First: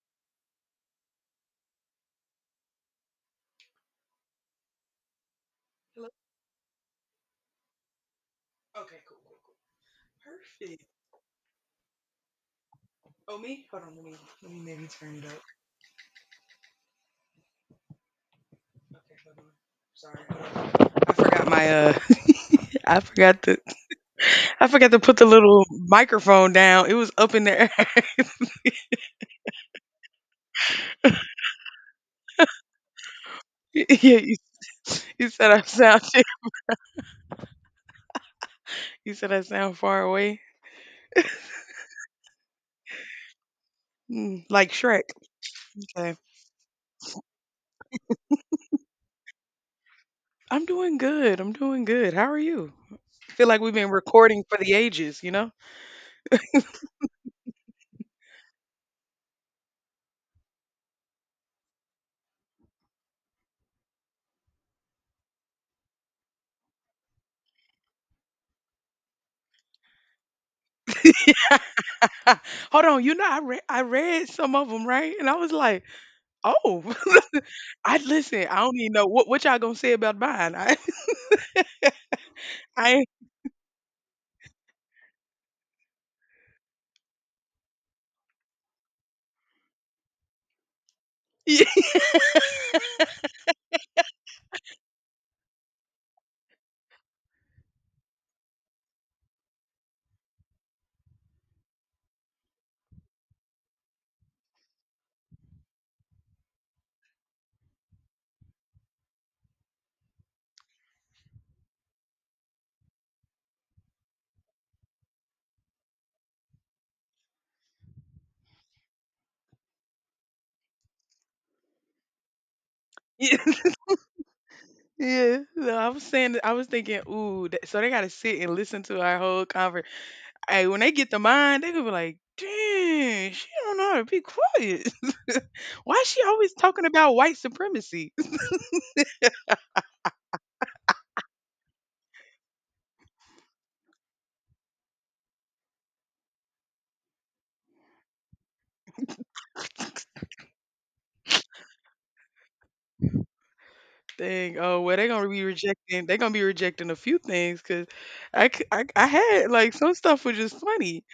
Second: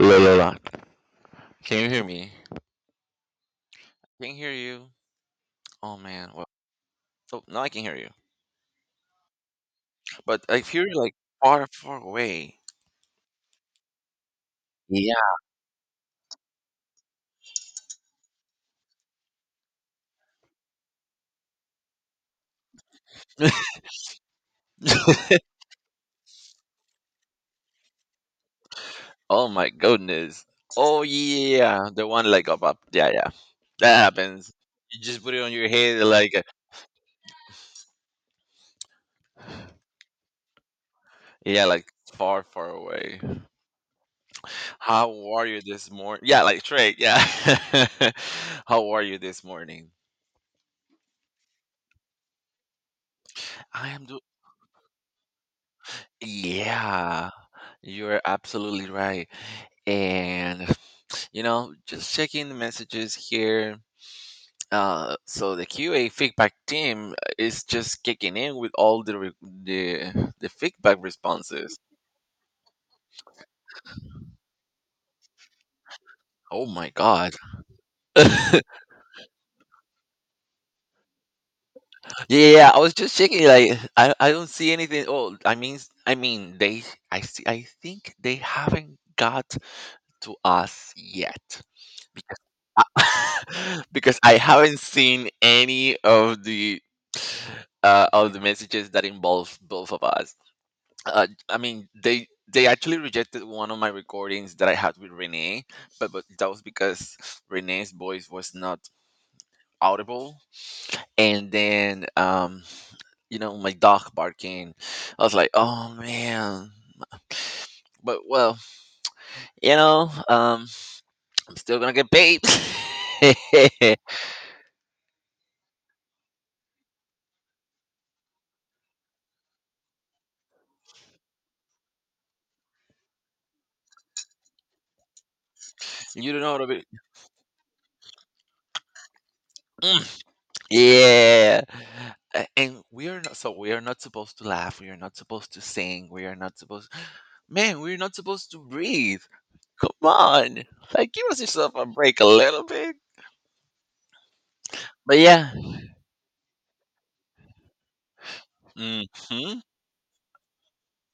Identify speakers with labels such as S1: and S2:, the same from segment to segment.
S1: Lola, can you hear me? Can you hear you? Oh
S2: Hello?
S1: man, well, so now I can hear you,
S2: Okay, cool, cool, cool.
S1: but I
S2: Perfect.
S1: hear you like far, far away.
S2: Oh, me? Hold on, let me maybe turn it
S1: Yeah.
S2: up. Okay, hold on. Sorry. I forgot my, I forgot I forgot to put the little microphone down. It was up in the air.
S1: Oh my goodness. Oh yeah, the one like up, up. Yeah, yeah,
S2: yeah,
S1: that
S2: you,
S1: happens. You just
S2: you
S1: put it
S2: said
S1: on
S2: I
S1: your head,
S2: you said I sound far away.
S1: yeah, like far, far away.
S2: Mm, like Shrek.
S1: How are you this
S2: Okay.
S1: morning? Yeah, like straight. Yeah. How are you this morning?
S2: I'm doing good. I'm doing good. How are you? I feel like we've
S1: I
S2: been
S1: am doing.
S2: recording for the ages, you know?
S1: Yeah, you're absolutely right. And just checking the messages here. So the QA feedback team is just kicking in with all the re- the feedback responses.
S2: Hold on, you know I read some of them, right? And I was like,
S1: Oh my
S2: "Oh,
S1: god!
S2: I listen. I don't even know what y'all gonna say about mine."
S1: Yeah, yeah, yeah, I
S2: I
S1: was
S2: ain't-
S1: just checking. Like, I don't see anything. Oh, I mean, they. I see. I think they haven't got to us yet because I haven't seen any of the messages that involve both of us. They actually rejected one of my recordings that I had with Renee, but that was because Renee's voice was not audible. And then, you know, my dog barking. I was like, oh man. But well, you know, I'm still gonna get paid.
S2: yeah, yeah. So I was saying, I was thinking, "Ooh, so they gotta sit and listen to our whole conversation." Hey, when they get to mine, they gonna be like, "Dang, she don't know how to be quiet. Why is she
S1: You don't
S2: always
S1: know what I
S2: talking
S1: mean.
S2: about white supremacy?"
S1: Mm, yeah. And we are not, we are not supposed to laugh. We are not supposed to sing. We are not supposed, man, we're not supposed to breathe. Come on. Like, give us yourself a break a little bit.
S2: Dang. Oh well, they
S1: But
S2: gonna be
S1: yeah.
S2: rejecting. They gonna be rejecting a few things because I had
S1: Mm-hmm.
S2: like some stuff was just funny.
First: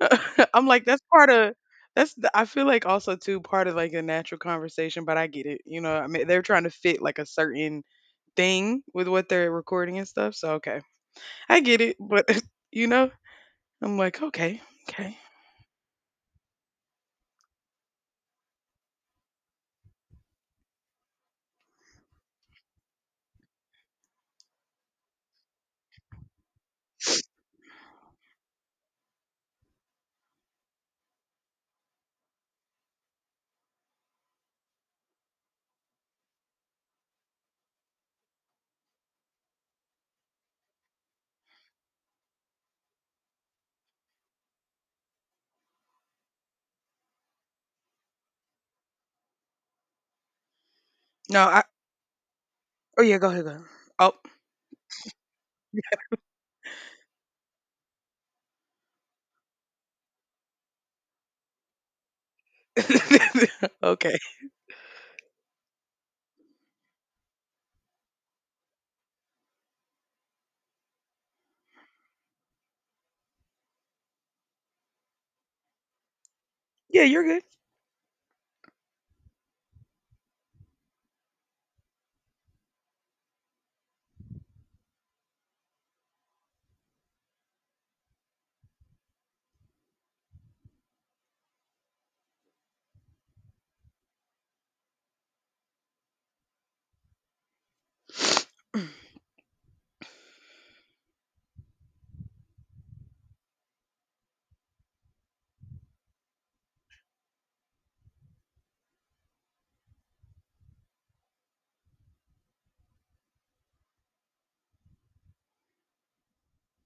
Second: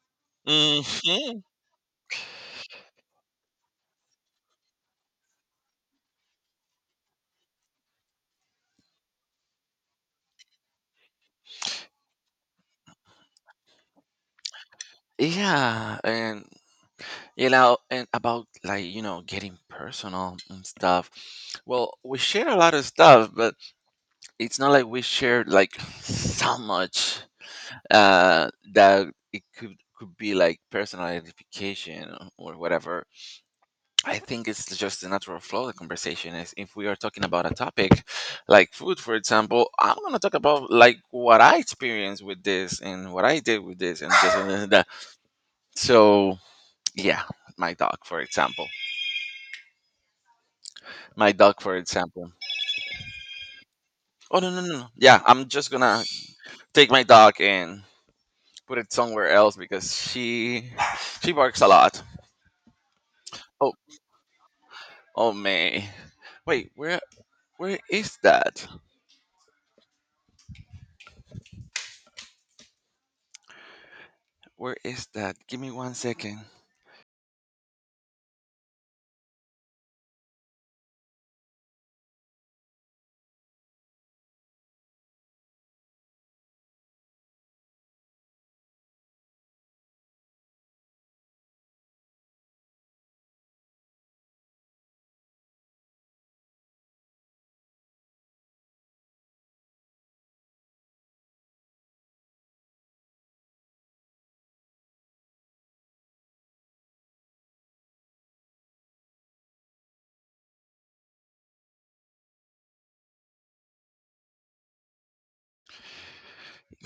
S2: I'm like, that's part
S1: Mm-hmm.
S2: of. That's the, I feel like also too part of like a natural conversation, but I get it. You know, I mean they're trying to fit like a certain thing with what they're recording and stuff. So okay, I get it. But you know, I'm like, okay, okay.
S1: Yeah. And about getting personal and stuff. Well, we share a lot of stuff, but it's not like we share like so much that it could be like personal identification or whatever. I think it's just the natural flow of the conversation is if we are talking about a topic like food, for example, I'm gonna talk about like what I experienced with this and what I did with this and this and this and that. So yeah, my dog, for example. My
S2: No,
S1: dog,
S2: I
S1: for example.
S2: Oh yeah, go ahead, go ahead. Oh.
S1: Oh no no no no. Yeah, I'm just gonna take my dog and put it somewhere else because she barks a lot. Oh
S2: Okay.
S1: oh man. Wait, where is that? Where is that? Give me one second.
S2: Yeah, you're good.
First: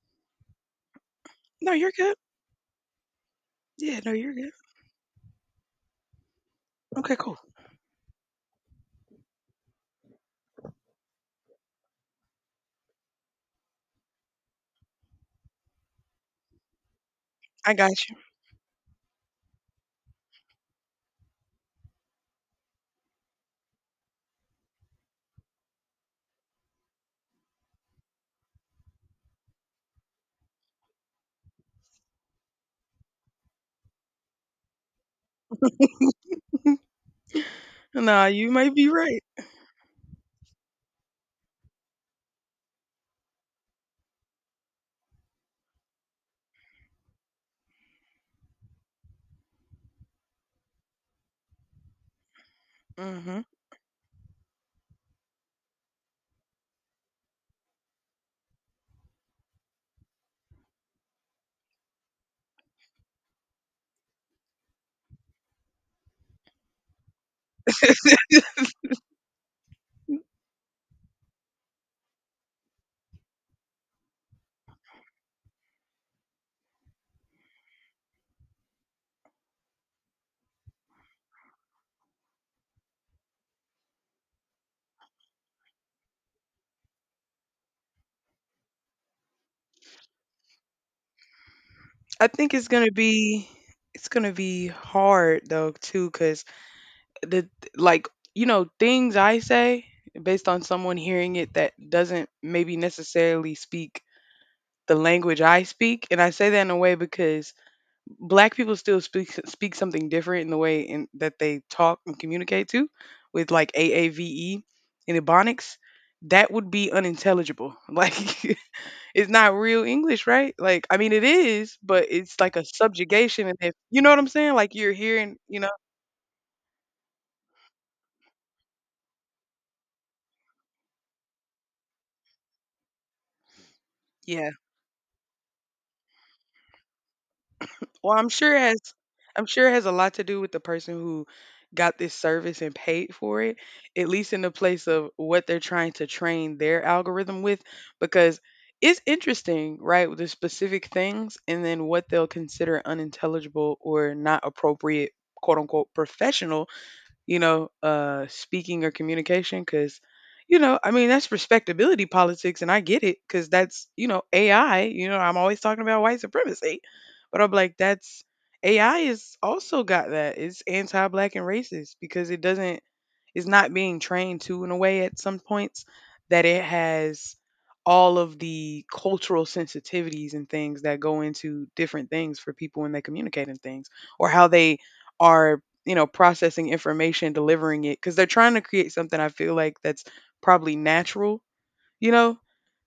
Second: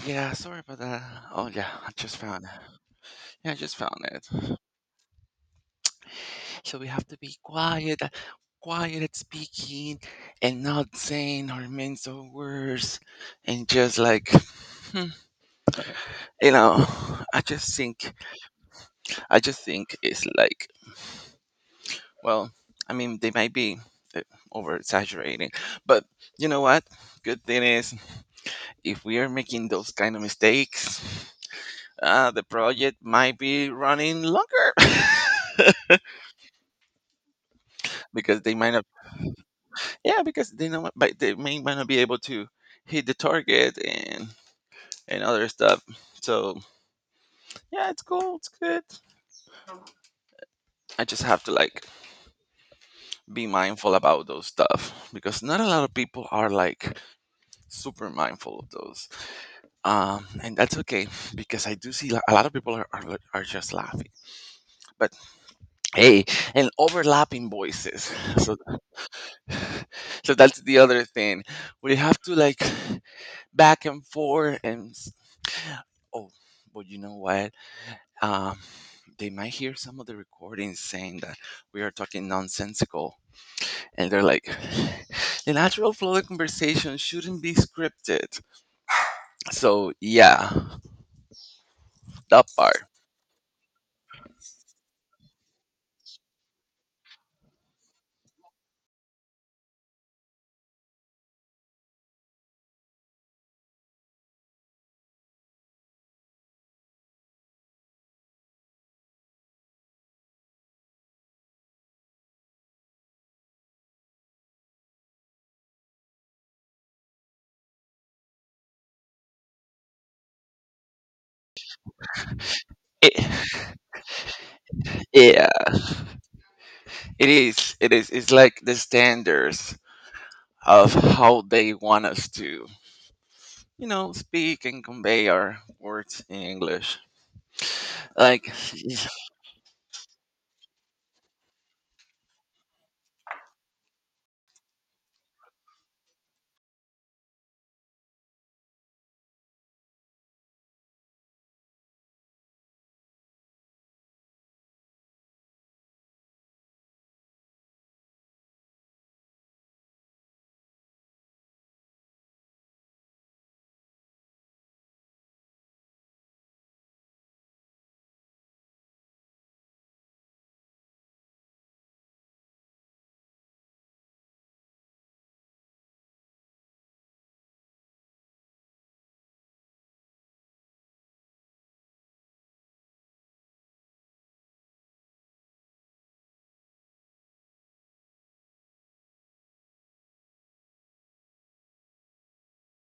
S1: Yeah, sorry about that. Oh
S2: No,
S1: yeah, I
S2: you're good.
S1: just found it. Yeah, I just found
S2: Yeah, no,
S1: it.
S2: you're good.
S1: So we have
S2: Okay,
S1: to
S2: cool.
S1: be quiet at speaking, and not saying our mental words, and just you know, I
S2: I
S1: just
S2: got
S1: think, I just think it's like, well, I mean, they might be uh, over exaggerating, but you know what? Good thing is, if we are making those kind of mistakes, the project might be running longer
S2: you. Nah,
S1: because
S2: you
S1: they might
S2: might
S1: not.
S2: be right.
S1: Yeah, because they know but they may might not be able to hit the target and other stuff. So yeah, it's cool, it's good. I just have to like
S2: Mhm.
S1: be mindful about those stuff because not a lot of people are like super mindful of those. And that's okay because I do see a lot of people are just laughing. But hey, and overlapping voices. So so that's the other thing. We have to like back and forth oh, but you know what? uh, they might hear some of the recordings saying that we are talking nonsensical. And they're like, the natural flow of conversation shouldn't be scripted. So, yeah,
S2: I
S1: that
S2: think it's
S1: part.
S2: gonna be it's gonna be hard though too, cause the like, you know, things I say based on someone hearing it that doesn't maybe necessarily speak the language I speak, and I say that in a way because black people still speak speak something different in the way in that they talk and communicate to with like AAVE and Ebonics. That would be unintelligible. Like it's not real English, right? Like I mean it is, but it's like a
S1: It,
S2: subjugation and if you know what I'm saying? Like you're hearing,
S1: yeah,
S2: you know.
S1: it is. It is. It's like the standards of how they want us to, you know,
S2: Yeah.
S1: speak and convey our words in English.
S2: Well, I'm
S1: Like,
S2: sure it has I'm sure it has a lot to do with the person who got this service and paid for it, at least in the place of what they're trying to train their algorithm with, because it's interesting, right, with the specific things and then what they'll consider unintelligible or not appropriate, quote unquote, professional you know, speaking or communication. Because, you know, I mean, that's respectability politics, and I get it because that's, you know, AI. You know, I'm always talking about white supremacy, but I'm like, that's AI is also got that. It's anti black and racist because it doesn't, it's not being trained to in a way at some points that it has all of the cultural sensitivities and things that go into different things for people when they communicate and things or how they are you know, processing information, delivering it, because they're trying to create something I feel like that's probably natural, you know,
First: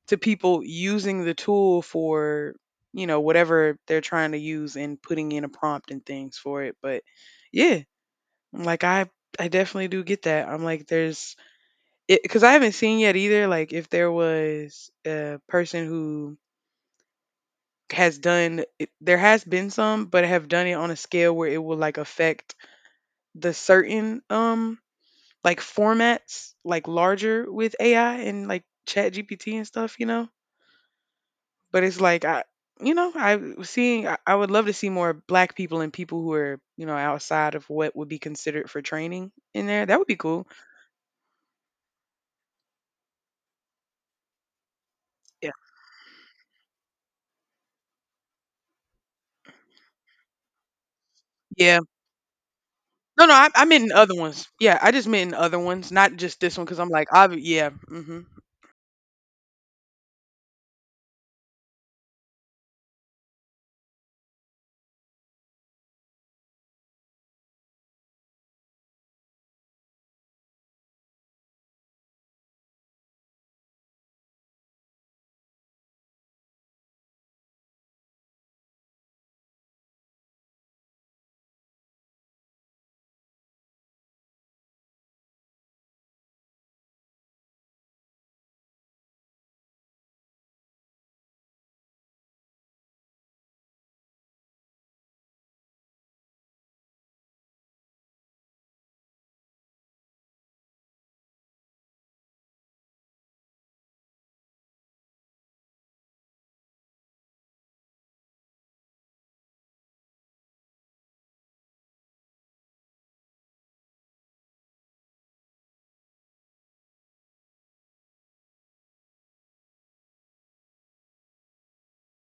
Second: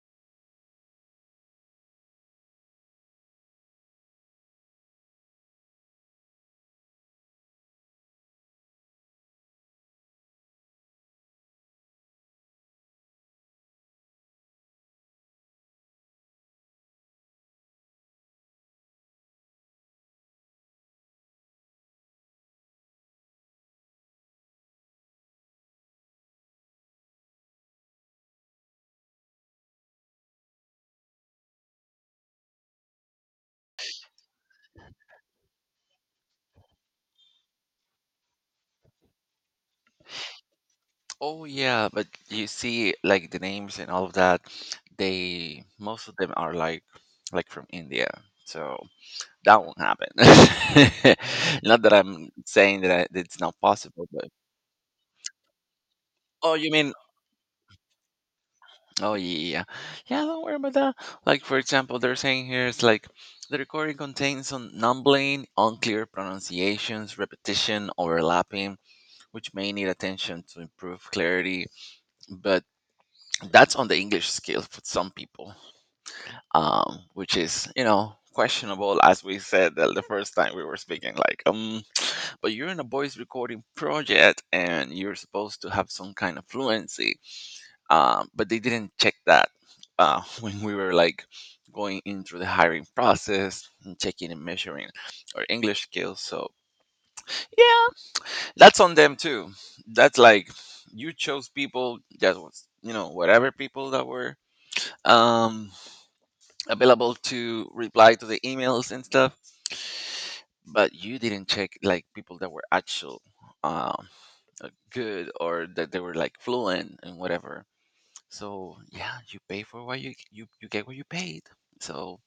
S2: to people using the tool for, you know, whatever they're trying to use and putting in a prompt and things for it. But yeah, I'm like, I definitely do get that. I'm like, it because I haven't seen yet either, like, if there was a person who has done, it- there has been some, but have done it on a scale where it will like affect the certain like formats like larger with AI and like Chat GPT and stuff, you know. But it's like you know, I was seeing I would love to see more Black people and people who are you know outside of what would be considered for training in there. That would be cool.
S1: oh yeah, but you see, like the names and all of that,
S2: Yeah,
S1: they most of them are like from India, so that won't happen.
S2: yeah.
S1: Not that I'm saying that
S2: No,
S1: that
S2: no,
S1: it's not
S2: I meant in
S1: possible,
S2: other
S1: but
S2: ones. Yeah, I just meant in other ones, not just
S1: oh,
S2: this one,
S1: you
S2: because I'm
S1: mean
S2: like, yeah, hmm
S1: oh yeah, yeah, yeah. Yeah, don't worry about that. Like for example, they're saying here it's like the recording contains some numbling, unclear pronunciations, repetition, overlapping, which may need attention to improve clarity, but that's on the English scale for some people. Which is, you know, questionable as we said that the first time we were speaking like, but you're in a voice recording project and you're supposed to have some kind of fluency, but they didn't check that when we were like going in through the hiring process and checking and measuring our English skills, so yeah, that's on them too. That's like, you chose people that was, you know, whatever, people that were, um available to reply to the emails and stuff, but you didn't check like people that were actual um, good or that they were like fluent and whatever. So yeah, you pay for what you you get what you paid. So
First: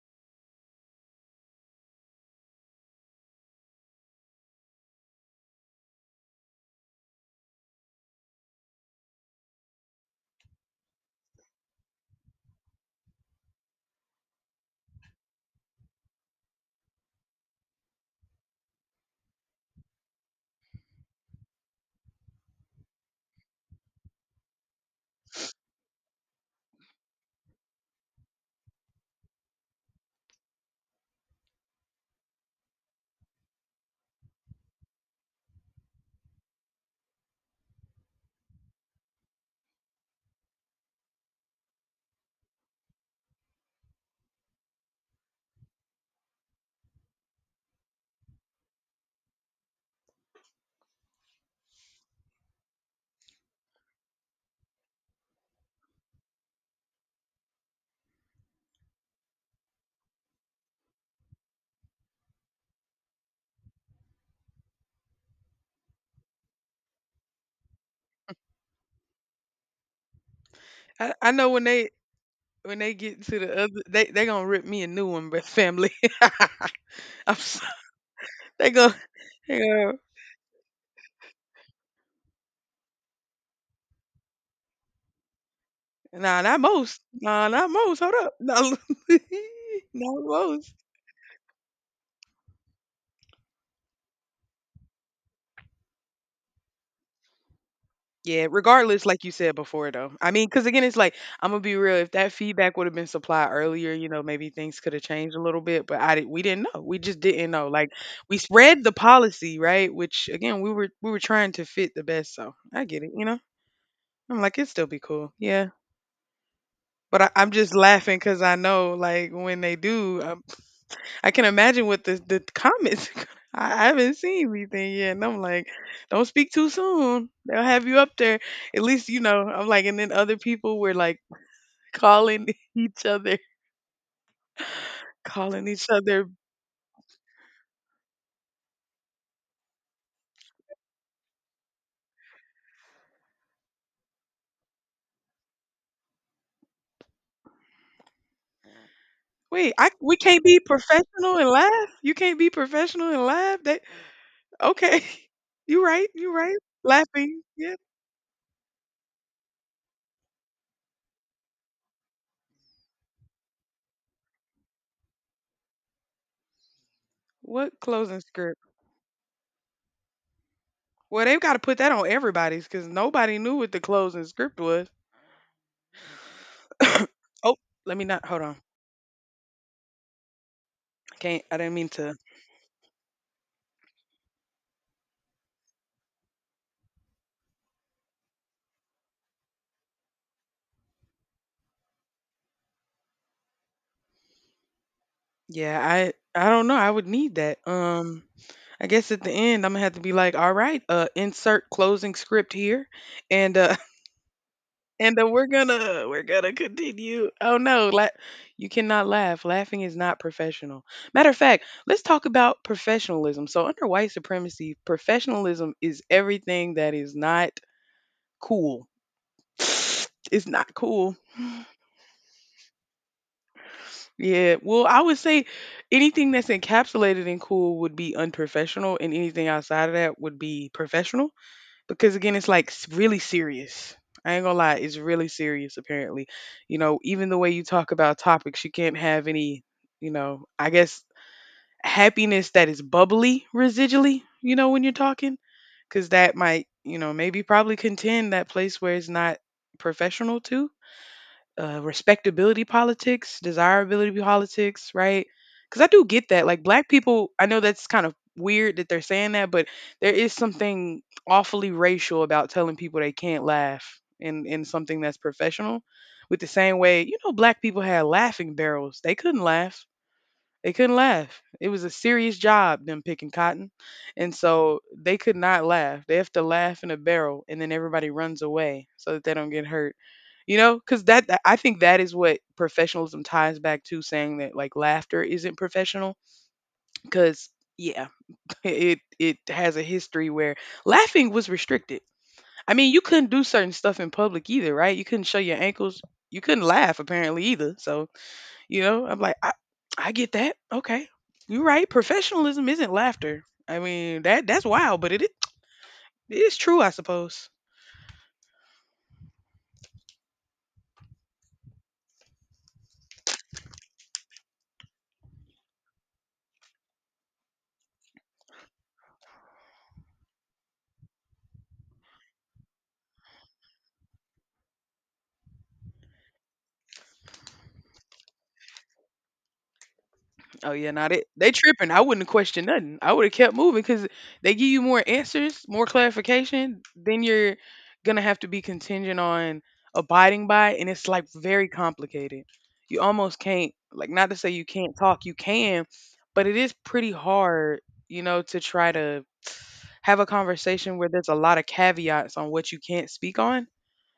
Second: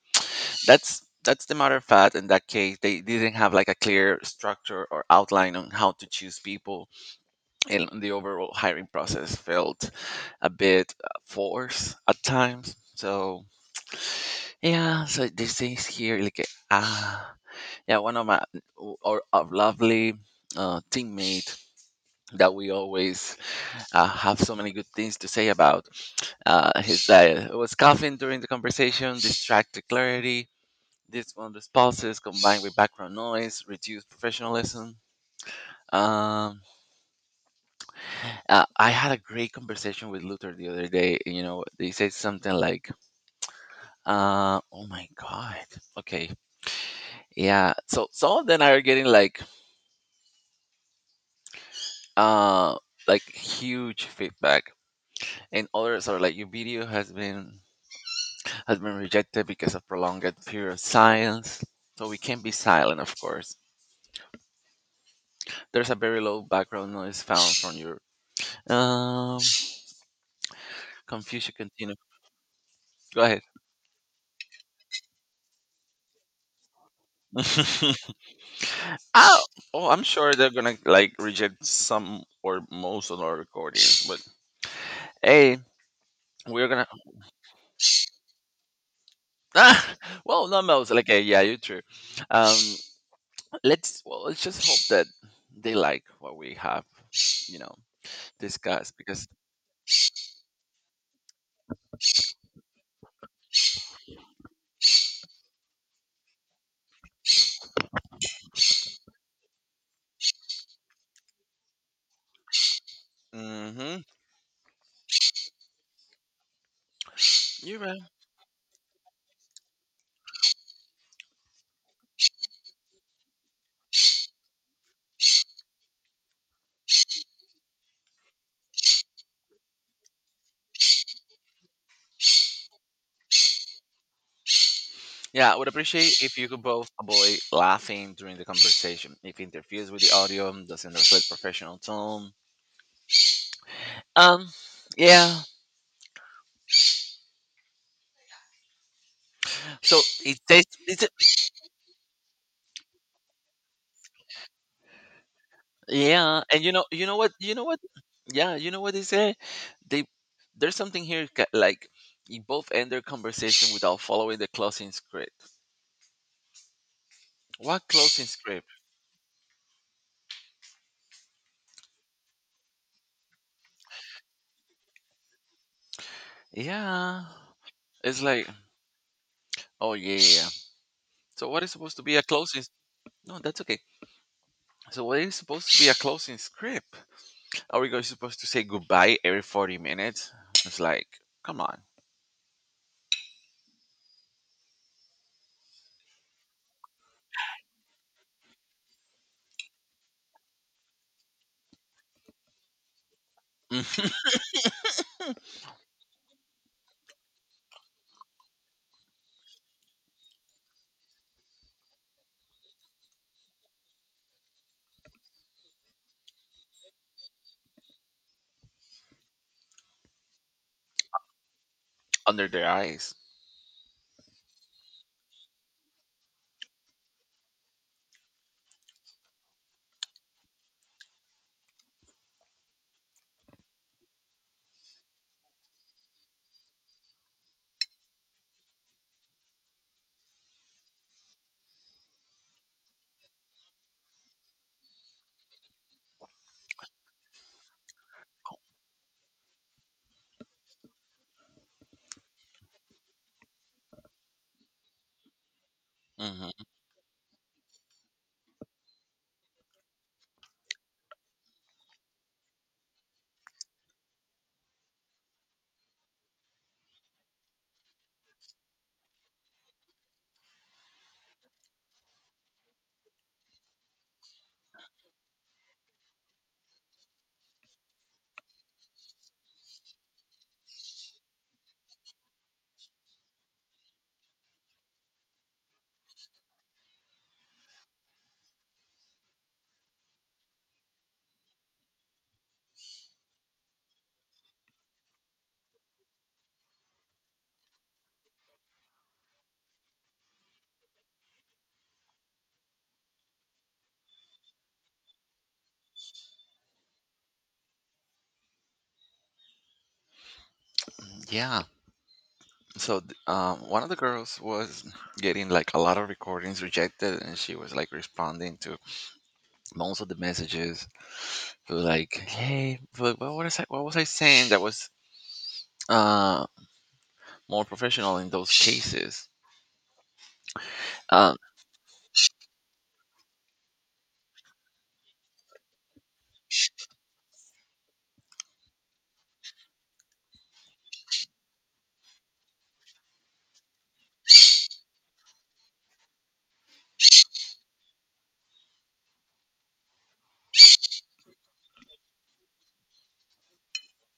S1: that's the matter of fact. In that case, they didn't have like a clear structure or outline on how to choose people, and the overall hiring process felt a bit forced at times. So yeah, so this is here like ah. Yeah, one of my, our lovely teammate that we always have so many good things to say about. His diet. It was coughing during the conversation, distracted clarity, dishonest pauses combined with background noise, reduced professionalism. Um, I had a great conversation with Luther the other day. You know, they said something like, "Oh my God, okay, yeah." So some of them are getting uh, like huge feedback, and others are like your video has been rejected because of prolonged period of silence. So we can be silent of course. There's a very low background noise found from your, um
S2: I know
S1: confusion continue.
S2: when they get
S1: Go
S2: to
S1: ahead.
S2: the other, they gonna rip me a new one, but family. I'm so, they gonna.
S1: Oh,
S2: They
S1: oh,
S2: gonna
S1: I'm sure they're gonna like reject some or most of our recordings, but hey,
S2: Nah, not
S1: we're gonna
S2: most. Nah, not most. Hold up.
S1: ah,
S2: No, not
S1: well not
S2: most.
S1: most like eh, yeah you're true. um let's, let's just hope that they like what we have, you know,
S2: Yeah,
S1: discussed
S2: regardless, like
S1: because
S2: you said before, though. I mean, because again, it's like, I'm going to be real. If that feedback would have been supplied earlier, you know, maybe things could have changed a little bit, but we didn't know. We just didn't know. Like, we spread the policy, right? Which, again, we were trying to fit the best. So I get it, you know?
S1: Mhm.
S2: I'm like, it'd still be cool. Yeah. But I'm just
S1: You're right.
S2: laughing because I know, like, when they do, I can imagine what the comments. I haven't seen anything yet, and I'm like, don't speak too soon. They'll have you up there. At least you know. I'm like, and then other people were like calling each other,
S1: Yeah, I would
S2: calling each
S1: appreciate
S2: other.
S1: if you could both avoid laughing during the conversation. If it interferes with the audio, doesn't reflect professional tone. Um, yeah.
S2: Wait, I
S1: So
S2: we
S1: it
S2: can't be
S1: says,
S2: professional and laugh. You can't be professional and laugh. That okay? You right? You
S1: yeah,
S2: right?
S1: and
S2: Laughing? Yeah.
S1: yeah, you know what they say. They there's something here like you both end their conversation without following the closing script.
S2: What
S1: What
S2: closing
S1: closing
S2: script?
S1: script?
S2: Well, they've got to put that on everybody's because nobody knew what the closing script was.
S1: Yeah,
S2: oh, let me
S1: it's
S2: not. Hold
S1: like,
S2: on.
S1: oh yeah. Yeah. Yeah.
S2: Can't.
S1: So
S2: I
S1: what is
S2: didn't mean
S1: supposed to be
S2: to
S1: a closing? No, that's okay. So what is supposed to be a closing script? Are we going supposed to say goodbye every 40 minutes? It's like, come on.
S2: Yeah, I don't know. I would need that. I guess at the end I'm gonna have to be like, all right, insert closing script here, and
S1: Mm,
S2: and we're gonna continue. Oh no, la- you cannot laugh. Laughing is not professional. Matter of fact, let's talk about professionalism. So under white supremacy, professionalism is everything that is not cool. It's not cool
S1: under their eyes.
S2: Yeah, well, I would say anything that's encapsulated in cool would be unprofessional, and anything outside of that would be professional because, again, really serious. I ain't gonna lie, it's really serious, apparently. You know, even the way you talk about topics, you can't have any, you know, I guess happiness that is bubbly residually, you know, when you're talking, because that might, you know, maybe probably contend that place where it's not professional too respectability politics, desirability politics, right? Because I do get that. Like
S1: Hmm.
S2: black people, I know that's kind of weird that they're saying that, but there is something awfully racial about telling people they can't laugh in something that's professional. With the same way, you know, black people had laughing barrels; they couldn't laugh. They couldn't laugh. It was a serious job, them picking cotton. And so they could not laugh. They have to laugh in a barrel, and then everybody runs away so that they don't get hurt. You know, because that- I think that is what professionalism ties back to saying that like laughter isn't professional. Because yeah, it has a history where laughing was restricted. I mean, you couldn't do certain stuff in public either, right? You couldn't show your ankles. You couldn't laugh apparently either. So you know, I'm like, I get that. Okay, you're right. Professionalism isn't laughter. I mean, that that's wild, but it is true, I suppose.
S1: Yeah. So one of the girls was getting like a lot of recordings rejected, and she was like responding to most of the messages. Who like, hey, but what was I? What was I saying that was uh more professional in those cases?
S2: Oh yeah, not it.
S1: Um,
S2: They tripping. I wouldn't question nothing. I would have kept moving because they give you more answers, more clarification. Then you're gonna have to be contingent on abiding by, and it's like very complicated. You almost can't like not to say you can't talk. You can, but it is pretty hard, you know, to try to have a conversation where there's a lot of caveats on what you can't speak on.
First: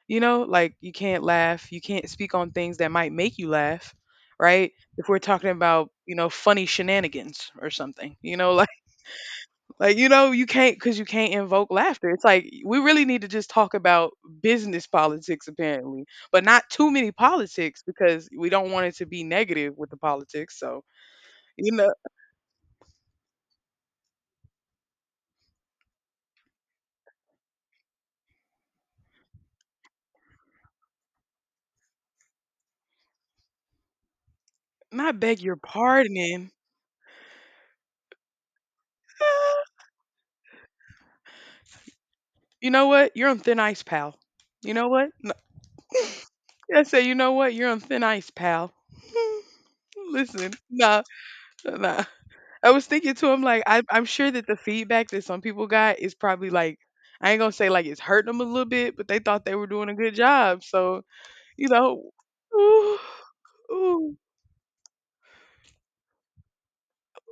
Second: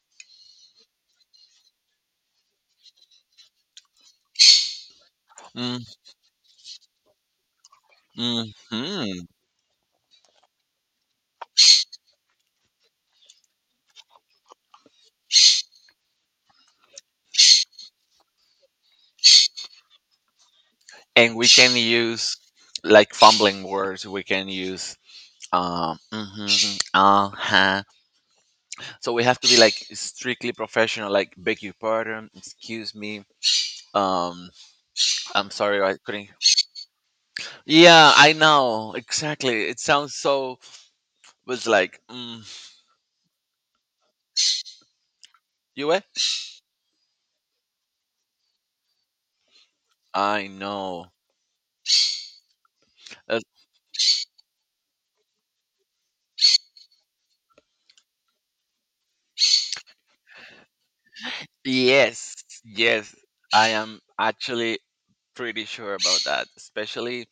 S2: You know, like you can't laugh, you can't speak on things that might make you laugh, right? If we're talking
S1: mm,
S2: about, you know, funny shenanigans or something, you know, like
S1: mhm.
S2: like you know, you can't cuz you can't invoke laughter. It's like we really need to just talk about business politics apparently, but not too many politics because we don't want it to be negative with the politics. So,
S1: And we
S2: you
S1: can
S2: know,
S1: use like fumbling words. We can use mm-hmm, uh-huh. So we have to be like strictly professional, like beg your pardon, excuse me. Um,
S2: not beg
S1: I'm
S2: your
S1: sorry I couldn't.
S2: pardoning.
S1: Yeah, I know exactly. It sounds so. Was like, mm,
S2: You know what? You're on thin ice, pal. You know what?
S1: you were.
S2: I say, you know what? You're on thin ice, pal.
S1: I
S2: Listen, nah,
S1: know.
S2: nah. I was thinking to
S1: Uh,
S2: him like, I'm sure that the feedback that some people got is probably like, I ain't gonna say like it's hurting them a little bit, but they thought they were doing a good job. So you know,
S1: yes,
S2: ooh,
S1: yes. I am
S2: ooh.
S1: actually pretty sure about that. Especially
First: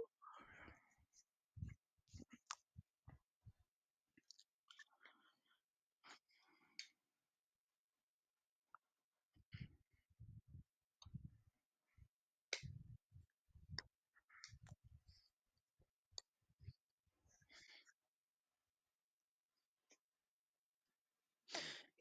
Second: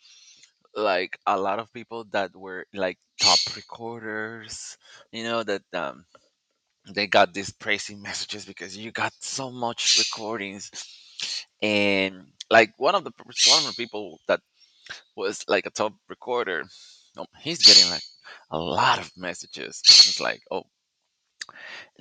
S1: like a lot of people that were like top recorders. You know that, they got these praising messages because you got so much recordings, and like one of one of the people that was like a top recorder, he's getting like a lot of messages. It's like, oh,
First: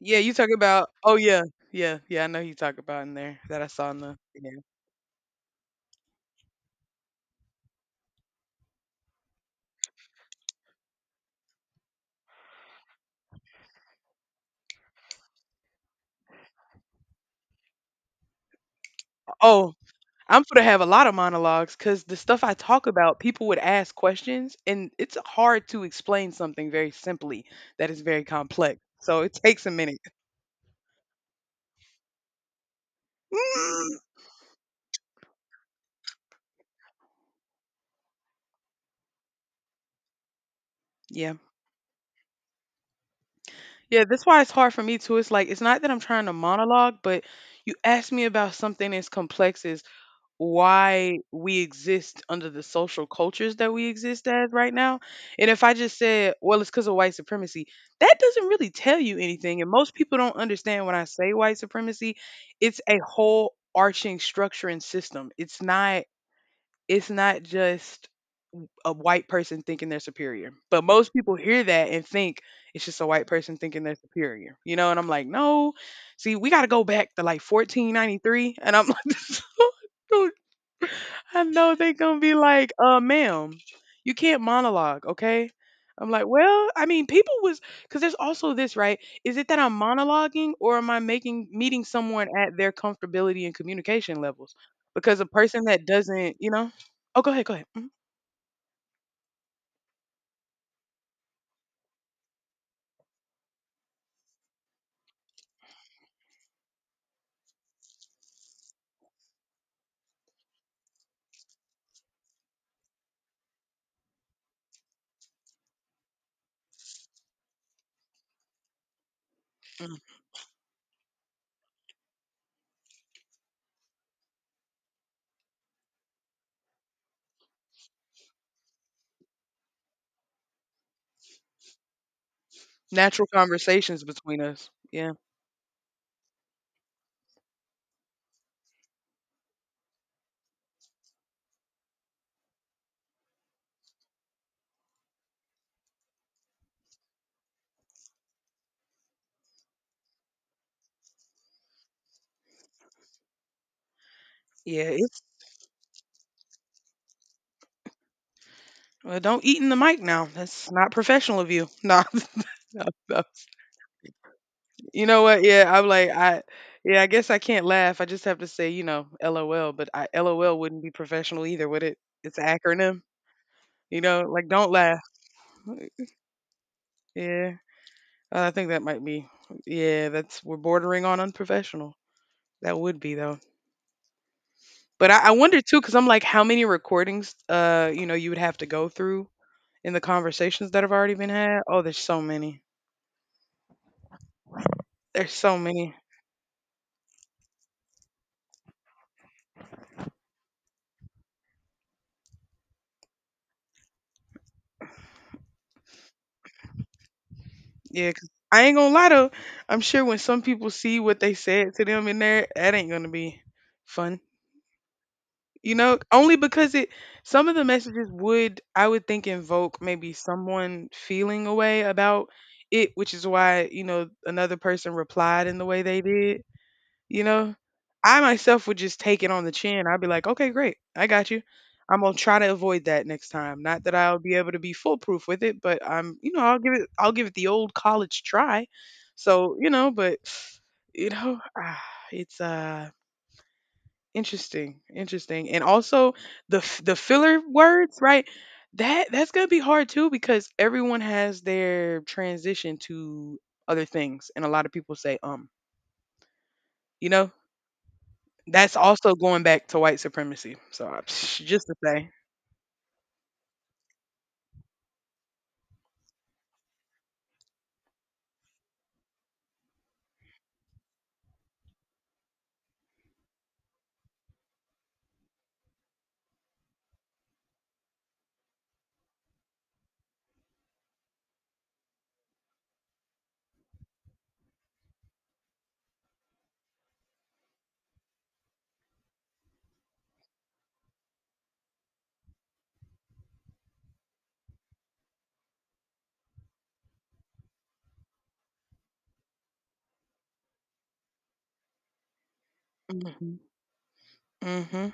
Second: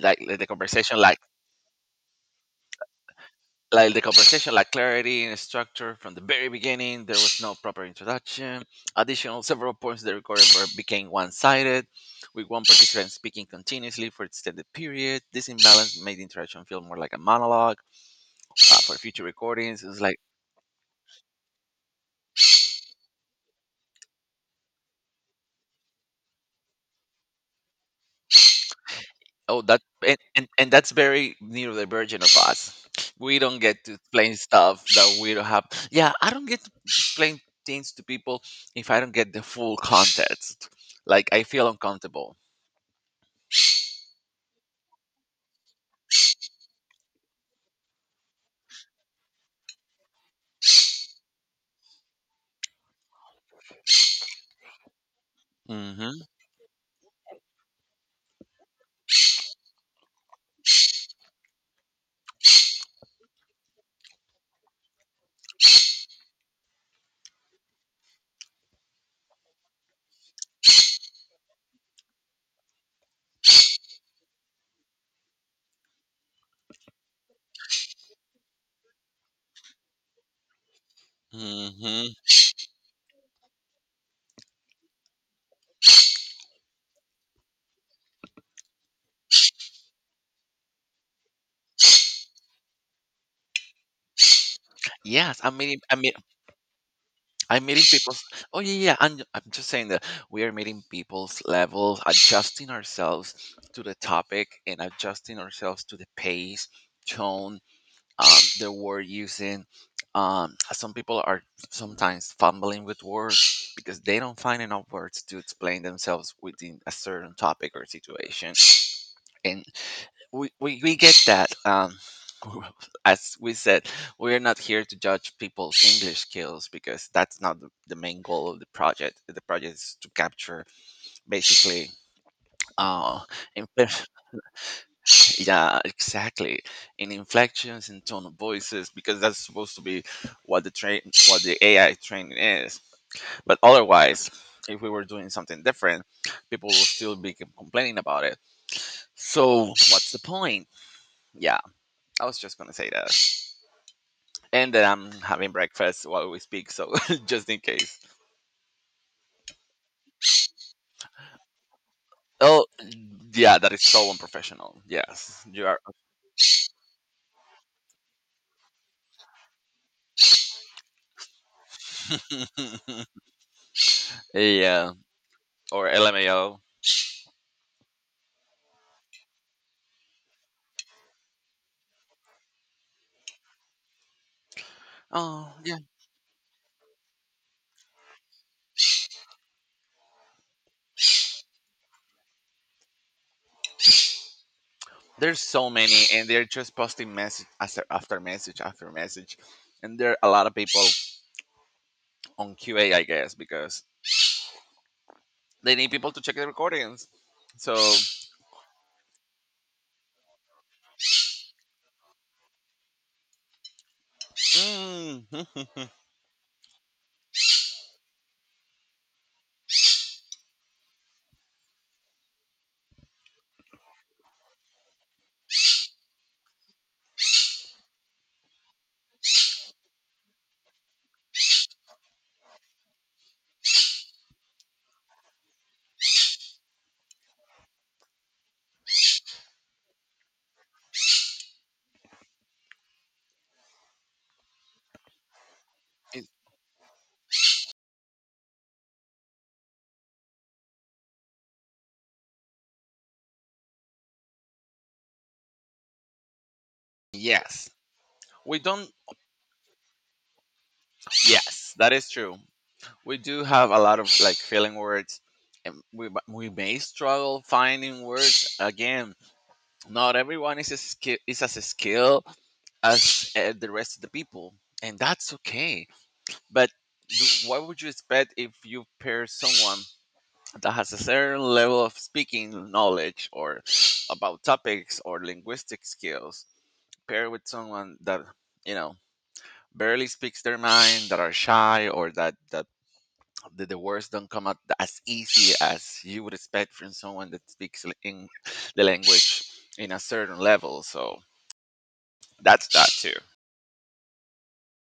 S2: Yeah. You
S1: the the
S2: talk about,
S1: conversation
S2: oh
S1: like
S2: yeah, yeah, yeah. I know you talk about in there that I saw
S1: like
S2: in
S1: the
S2: the.
S1: conversation
S2: Yeah.
S1: like clarity and structure from the very beginning there was no proper introduction. Additional several points of the recording became one-sided with one participant speaking continuously for extended period. This imbalance made the interaction feel more like a monologue. For future
S2: Oh,
S1: recordings it's like,
S2: I'm gonna have a lot of monologues because the stuff I talk about, people would ask questions, and it's hard to explain something very simply that is very complex. So it
S1: oh,
S2: takes a
S1: that.
S2: minute.
S1: And that's very neurodivergent of us. We don't get to explain stuff that we don't have. Yeah, I don't get to explain things to people if I don't get the full context. Like
S2: Yeah.
S1: I feel uncomfortable.
S2: Yeah, that's why it's hard for me too. It's like, it's not that I'm trying to monologue, but you ask me about something as complex as why we exist under the social cultures that we exist as right now. And if I just
S1: Mm-hmm.
S2: said, well, it's because of white supremacy, that doesn't really tell you anything. And most people don't understand when I say white supremacy, it's a whole arching structure and system. It's not just a white person thinking they're superior. But most people hear that and think it's just a white person thinking they're superior. You know, and I'm like, no. See, we got to go back to like 1493 and I'm like I know they
S1: Mm-hmm.
S2: gonna be like, ma'am, you can't monologue, okay? I'm like, well, I mean, people was because there's also this, right? Is it that I'm monologuing or am I making meeting someone at their comfortability and communication levels? Because a
S1: Yes, I'm
S2: person
S1: meeting.
S2: that
S1: I mean,
S2: doesn't, oh, go ahead, go ahead.
S1: I'm meeting people's. Oh yeah, yeah. I'm just saying that we are meeting people's levels, adjusting ourselves to the topic, and adjusting ourselves to the pace, tone, um, the word using. Some people are sometimes fumbling with words because they don't find enough words to explain themselves within a certain topic or situation. And
S2: Mm.
S1: we get that. As we said, we're not here to judge people's English skills because that's not the main goal of the project. The project is to capture basically uh,
S2: Natural
S1: imp-
S2: conversations between us. Yeah,
S1: yeah, exactly. In inflections and tone of voices, because that's supposed to be what the train, what the AI training is. But otherwise, if we were doing something different, people will still be complaining about it. So what's the point? Yeah, I was just gonna say that, and that
S2: yeah.
S1: I'm
S2: It's
S1: having breakfast while we speak, so just in case.
S2: well, don't eat in the mic now. That's not professional of you.
S1: Oh,
S2: No, I
S1: yeah, that is so unprofessional.
S2: you know what?
S1: Yes,
S2: Yeah,
S1: you are.
S2: I'm like I yeah, I guess I can't laugh. I just have to say, you know, LOL, but I LOL wouldn't be professional either, would it? It's an acronym, you know, like don't
S1: Yeah,
S2: laugh.
S1: or LMAO.
S2: Yeah. I think that might be yeah, that's we're bordering on unprofessional. That would be though. But I
S1: Oh,
S2: wonder too, because I'm like, how many recordings, you know, you would have to go through in the conversations that have already been had? Oh, there's so many. There's
S1: there's
S2: so
S1: so
S2: many.
S1: many and they're just posting message after message after message, and there are a lot of people on qa, I guess, because they need people to check the recordings, so
S2: Yeah, 'cause I ain't gonna lie though. I'm sure when some people see what they said to them in there, that ain't gonna be fun.
S1: mm,
S2: You know, only because it some of the messages would I would think invoke maybe someone feeling a way about it, which is why, you know, another person replied in the way they did. You know, I myself would just take it on the chin. I'd be like, okay, great. I got you. I'm going to try to avoid that next time. Not that I'll be able to be foolproof with it, but I'm, you know, I'll give it the old college try. So, you know, but, you know, ah, it's, interesting, interesting. And also
S1: it-
S2: the, f- the filler words, right? That's going to be hard too, because everyone has their transition to other things. And a lot of people say, you know,
S1: yes, we
S2: that's
S1: don't.
S2: also going back to white supremacy. So I- psh, just to
S1: Yes, that is
S2: say.
S1: true. We do have a lot of like feeling words, and we may struggle finding words again. Not everyone is as a skill as the rest of the people, and that's okay. But do, what would you expect if you pair someone that has a certain level of speaking knowledge or about topics or linguistic skills, paired with someone that, you know, barely speaks their mind, that are shy, or that, that the words don't come out as easy as you would expect from someone that speaks in the language in a certain level. So that's that too.
S2: Mhm. Mhm.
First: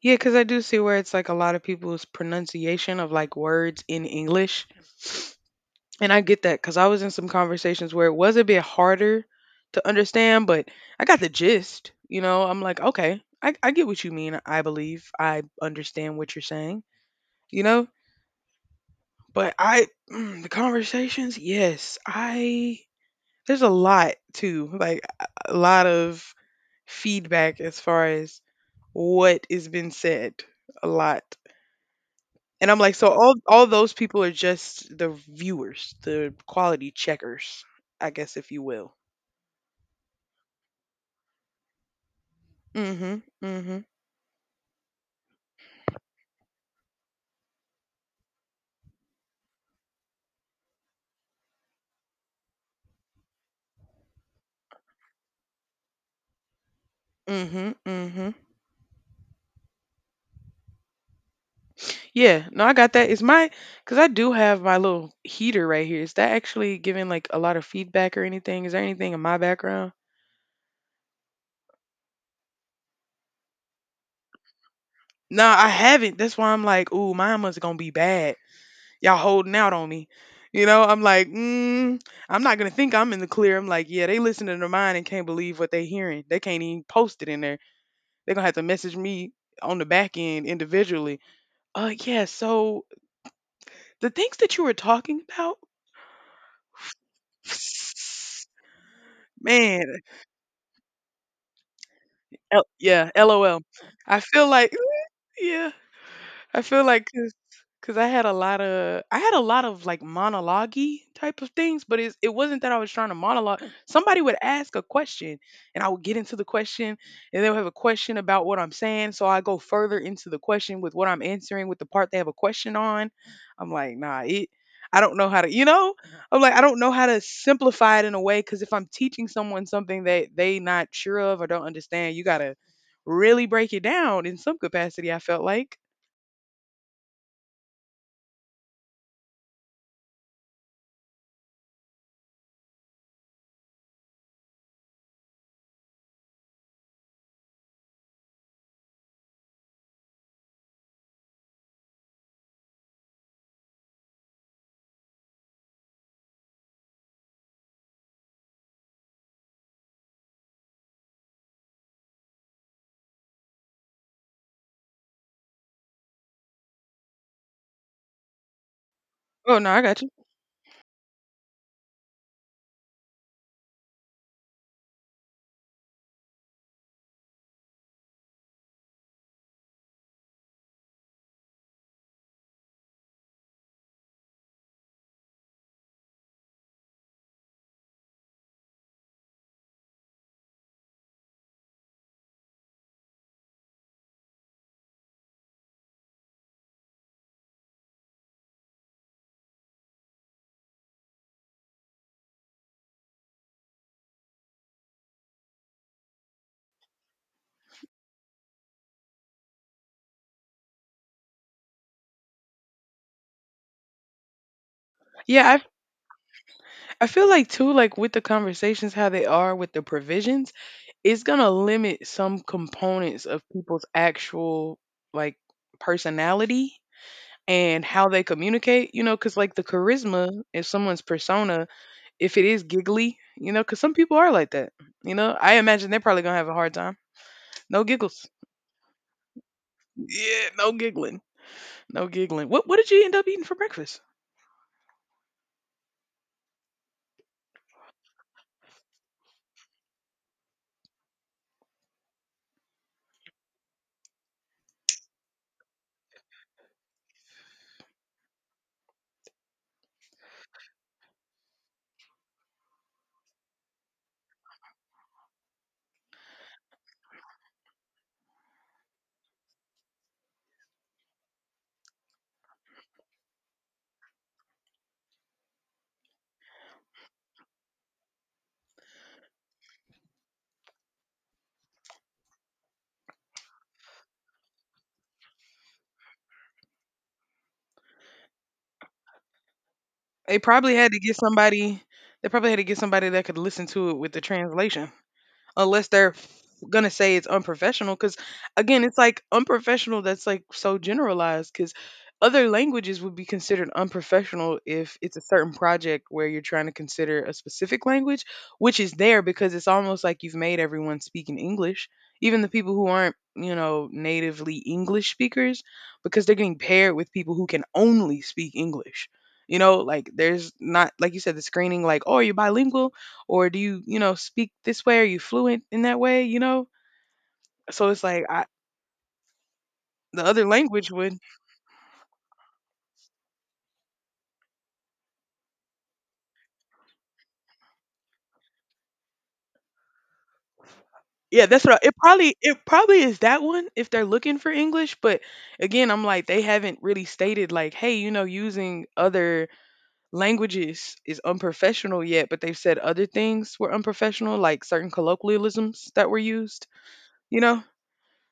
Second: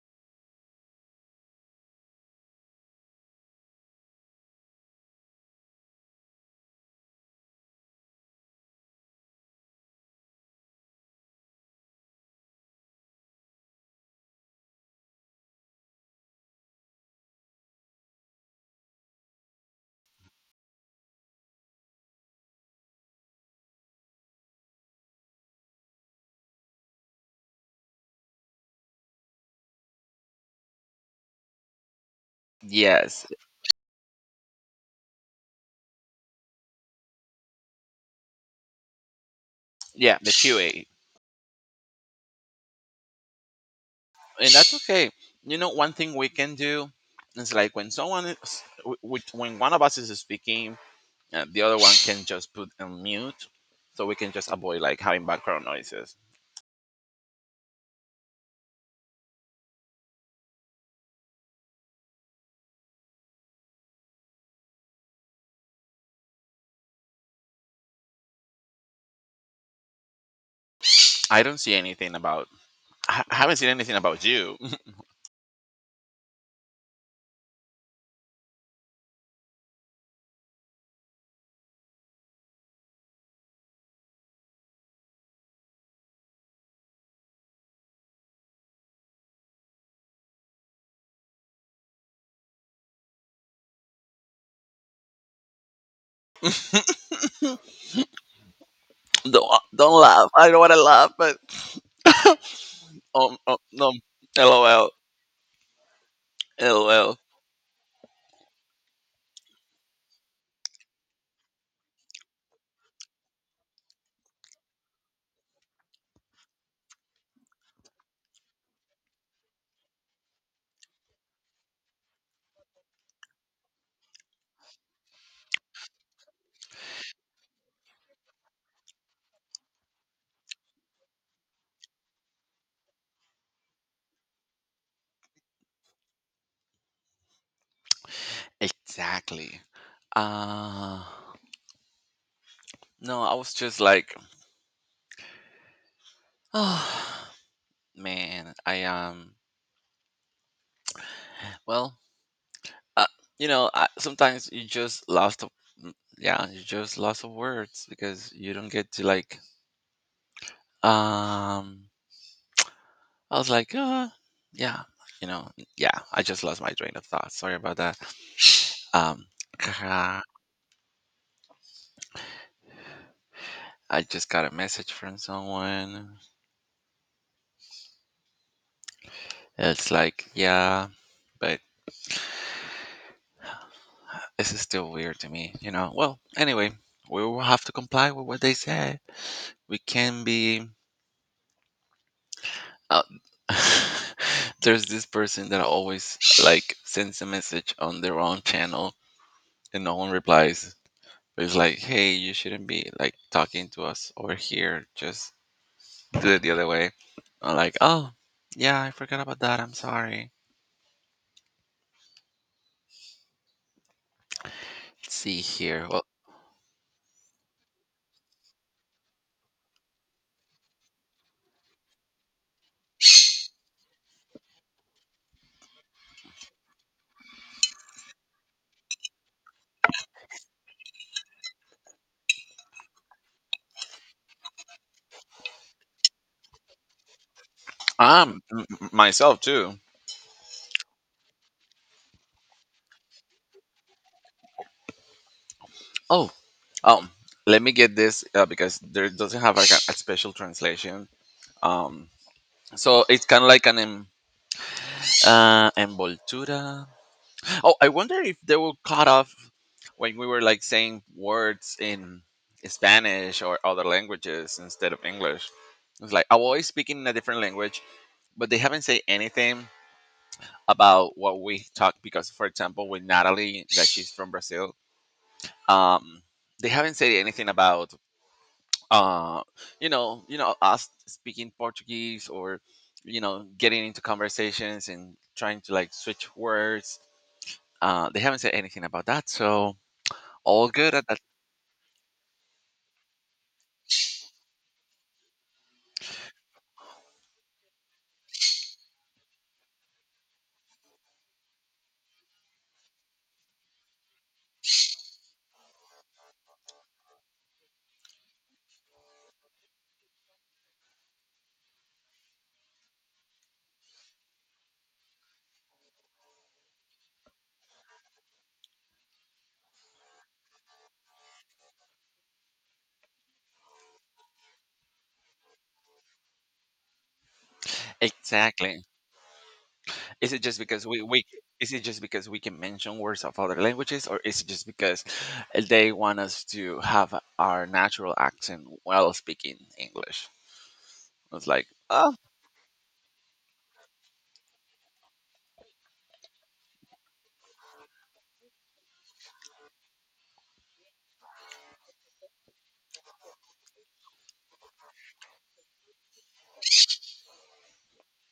S2: Yeah, cuz I do see where it's like a lot of people's pronunciation of like words in English. And I get that cuz I was in some conversations where it was a bit harder to understand, but I got the gist, you know? I'm like, "Okay, I get what you mean. I believe I understand what you're saying." You know? But I the conversations, yes, I there's a lot too, like a lot of feedback as far as what is been said a lot. And I'm like, so
S1: Yes.
S2: all those people are just the viewers, the quality checkers, I guess if you will.
S1: Yeah, the QA.
S2: Mhm. Mhm.
S1: And that's okay. You know, one thing we can do is like when someone is, when one of us is speaking, the other one can just put on mute, so we can just avoid like having background noises.
S2: Mhm. Mhm. Yeah, no, I got that. Is my cuz I do have my little heater right here. Is that actually giving like a lot of feedback or anything? Is there anything in my background?
S1: I don't see anything about. I haven't seen anything about you.
S2: No, I haven't. That's why I'm like, ooh, mine was gonna be bad. Y'all holding out on me. You know, I'm like, mm, I'm not gonna think I'm in the clear. I'm like, yeah, they listening to mine and can't believe what they hearing. They can't even post it in there. They're gonna have to message me on the back end individually. Yeah, so the things that you were talking about
S1: don't
S2: man,
S1: don't laugh. I don't want to laugh, but
S2: L- yeah, LOL.
S1: no,
S2: I feel like
S1: lol,
S2: yeah. I feel like
S1: lol.
S2: cause I had a lot of I had a lot of like monologue type of things, but it's, it wasn't that I was trying to monologue. Somebody would ask a question and I would get into the question and they'll have a question about what I'm saying. So I go further into the question with what I'm answering with the part they have a question on. I'm like, nah, it I don't know how to, you know, I'm like, I don't know how to simplify it in a way because if I'm teaching someone something that they not sure of or don't understand, you gotta really break it down in some capacity. I felt like.
S1: Exactly. Uh, no, I was just like, oh man, I well, uh, you know, I, sometimes you just yeah, you just lost of words because you don't get to like. Um, I was like, uh, yeah, you know, yeah, I just lost my train of thought. Sorry about that. Um,
S2: Oh, no, I got you.
S1: I just got a message from someone. It's like, yeah, but this is still weird to me, you know. Well, anyway, we will have to comply with what they said. We can be. Uh, there's this person that always like sends a message on their own channel and no one replies. It's like, hey, you shouldn't be like talking to us over here. Just do it the other way. I'm like, oh, yeah, I forgot about that. I'm sorry. Let's see
S2: Yeah, I
S1: here. Well,
S2: I feel like too, like with the conversations, how they are with the provisions, it's gonna limit some components of people's actual like personality and how they communicate, you know, because like the charisma, if someone's persona, if it is giggly, you know, because some people are like that, you know, I imagine they're probably gonna have a hard time. No giggles.
S1: I'm myself too.
S2: Yeah, no giggling. No giggling. What did you end up eating for breakfast?
S1: Oh, um, let me get this because there doesn't have like a special translation. Um, so it's kind of like an envoltura. Oh, I wonder if they will cut off when we were like saying words in Spanish or other languages instead of English. It's like I'm always speaking in a different language, but they haven't said anything about what we talk because, for example, with Natalie, that she's from Brazil, um, they haven't said anything about uh, you know, us speaking Portuguese, or you know, getting into conversations and trying to like switch words. They haven't said anything about that, so
S2: They
S1: all
S2: probably had
S1: good
S2: to
S1: at
S2: get
S1: that.
S2: somebody. They probably had to get somebody that could listen to it with the translation unless they're f- gonna say it's unprofessional because again it's like unprofessional, that's like so generalized, because other languages would be considered unprofessional if it's a certain project where you're trying to consider a specific language, which is there because it's almost like you've made everyone speak in English, even the people who aren't, you know, natively English speakers, because they're getting paired with people who can only speak English. You know, like there's not, like you said, the screening, like oh, you're bilingual, or do you, you know, speak this way? Are you fluent in that way? You know, so it's like I
S1: Exactly.
S2: the
S1: Is it
S2: other
S1: just because
S2: language would
S1: we can mention words of other languages, or is it just because they want us to have our natural accent while speaking english?
S2: yeah
S1: It's
S2: that's
S1: like,
S2: what I, it
S1: oh,
S2: probably it probably is that one if they're looking for English. But again, I'm like, they haven't really stated like, hey, you know, using other languages is unprofessional yet, but they've said other things were unprofessional, like certain colloquialisms that were used, you know.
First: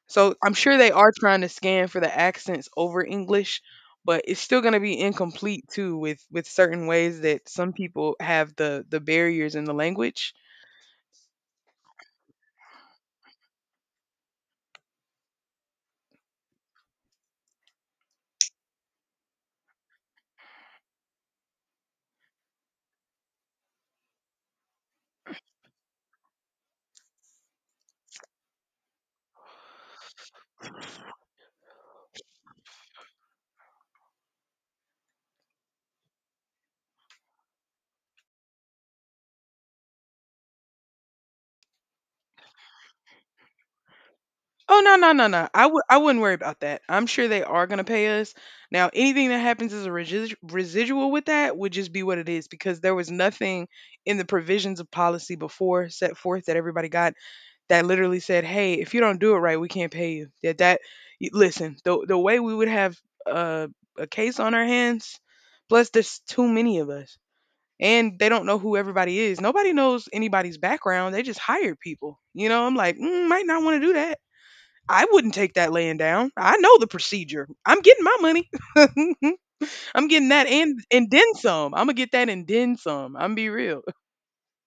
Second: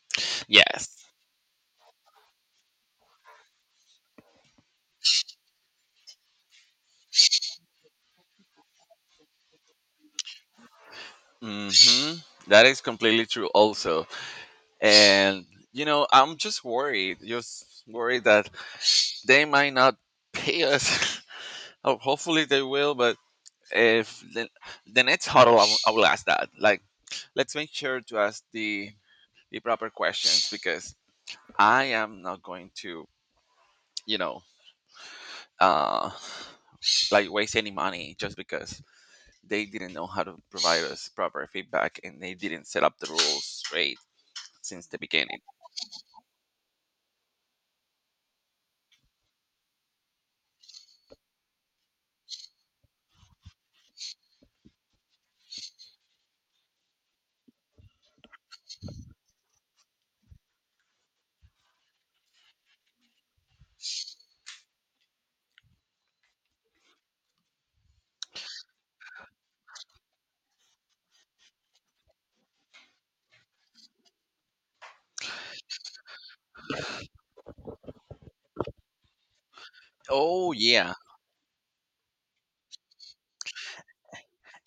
S2: So I'm sure they
S1: yes.
S2: are trying to scan for the accents over English, but it's still going to be incomplete too with certain ways that some people have the barriers in the language.
S1: Hmm, that is completely true also. And you know, I'm just worried that they might not pay us. Oh, hopefully they will, but if the, the next huddle I will ask that, like, let's make sure to ask the proper questions, because I am not going to, you know, uh, like waste any money just because they didn't know how to provide us proper feedback and they didn't set up the rules straight
S2: Oh,
S1: since
S2: no,
S1: the
S2: no, no,
S1: beginning.
S2: no! I wouldn't worry about that. I'm sure they are gonna pay us. Now anything that happens as a resi- residual with that would just be what it is, because there was nothing in the provisions of policy before set forth that everybody got that literally said, "Hey, if you don't do it right, we can't pay you." That y- listen, the way we would have uh, a case on our hands, plus there's too many of us. And they don't know who everybody is. Nobody knows anybody's background. They just hired people. You know, I'm like, mm, might not want to do that. I wouldn't take that laying down. I know the procedure. I'm getting my money. I'm getting that
S1: Oh yeah,
S2: and then some. I'm gonna get that and then some. I'm gonna be real.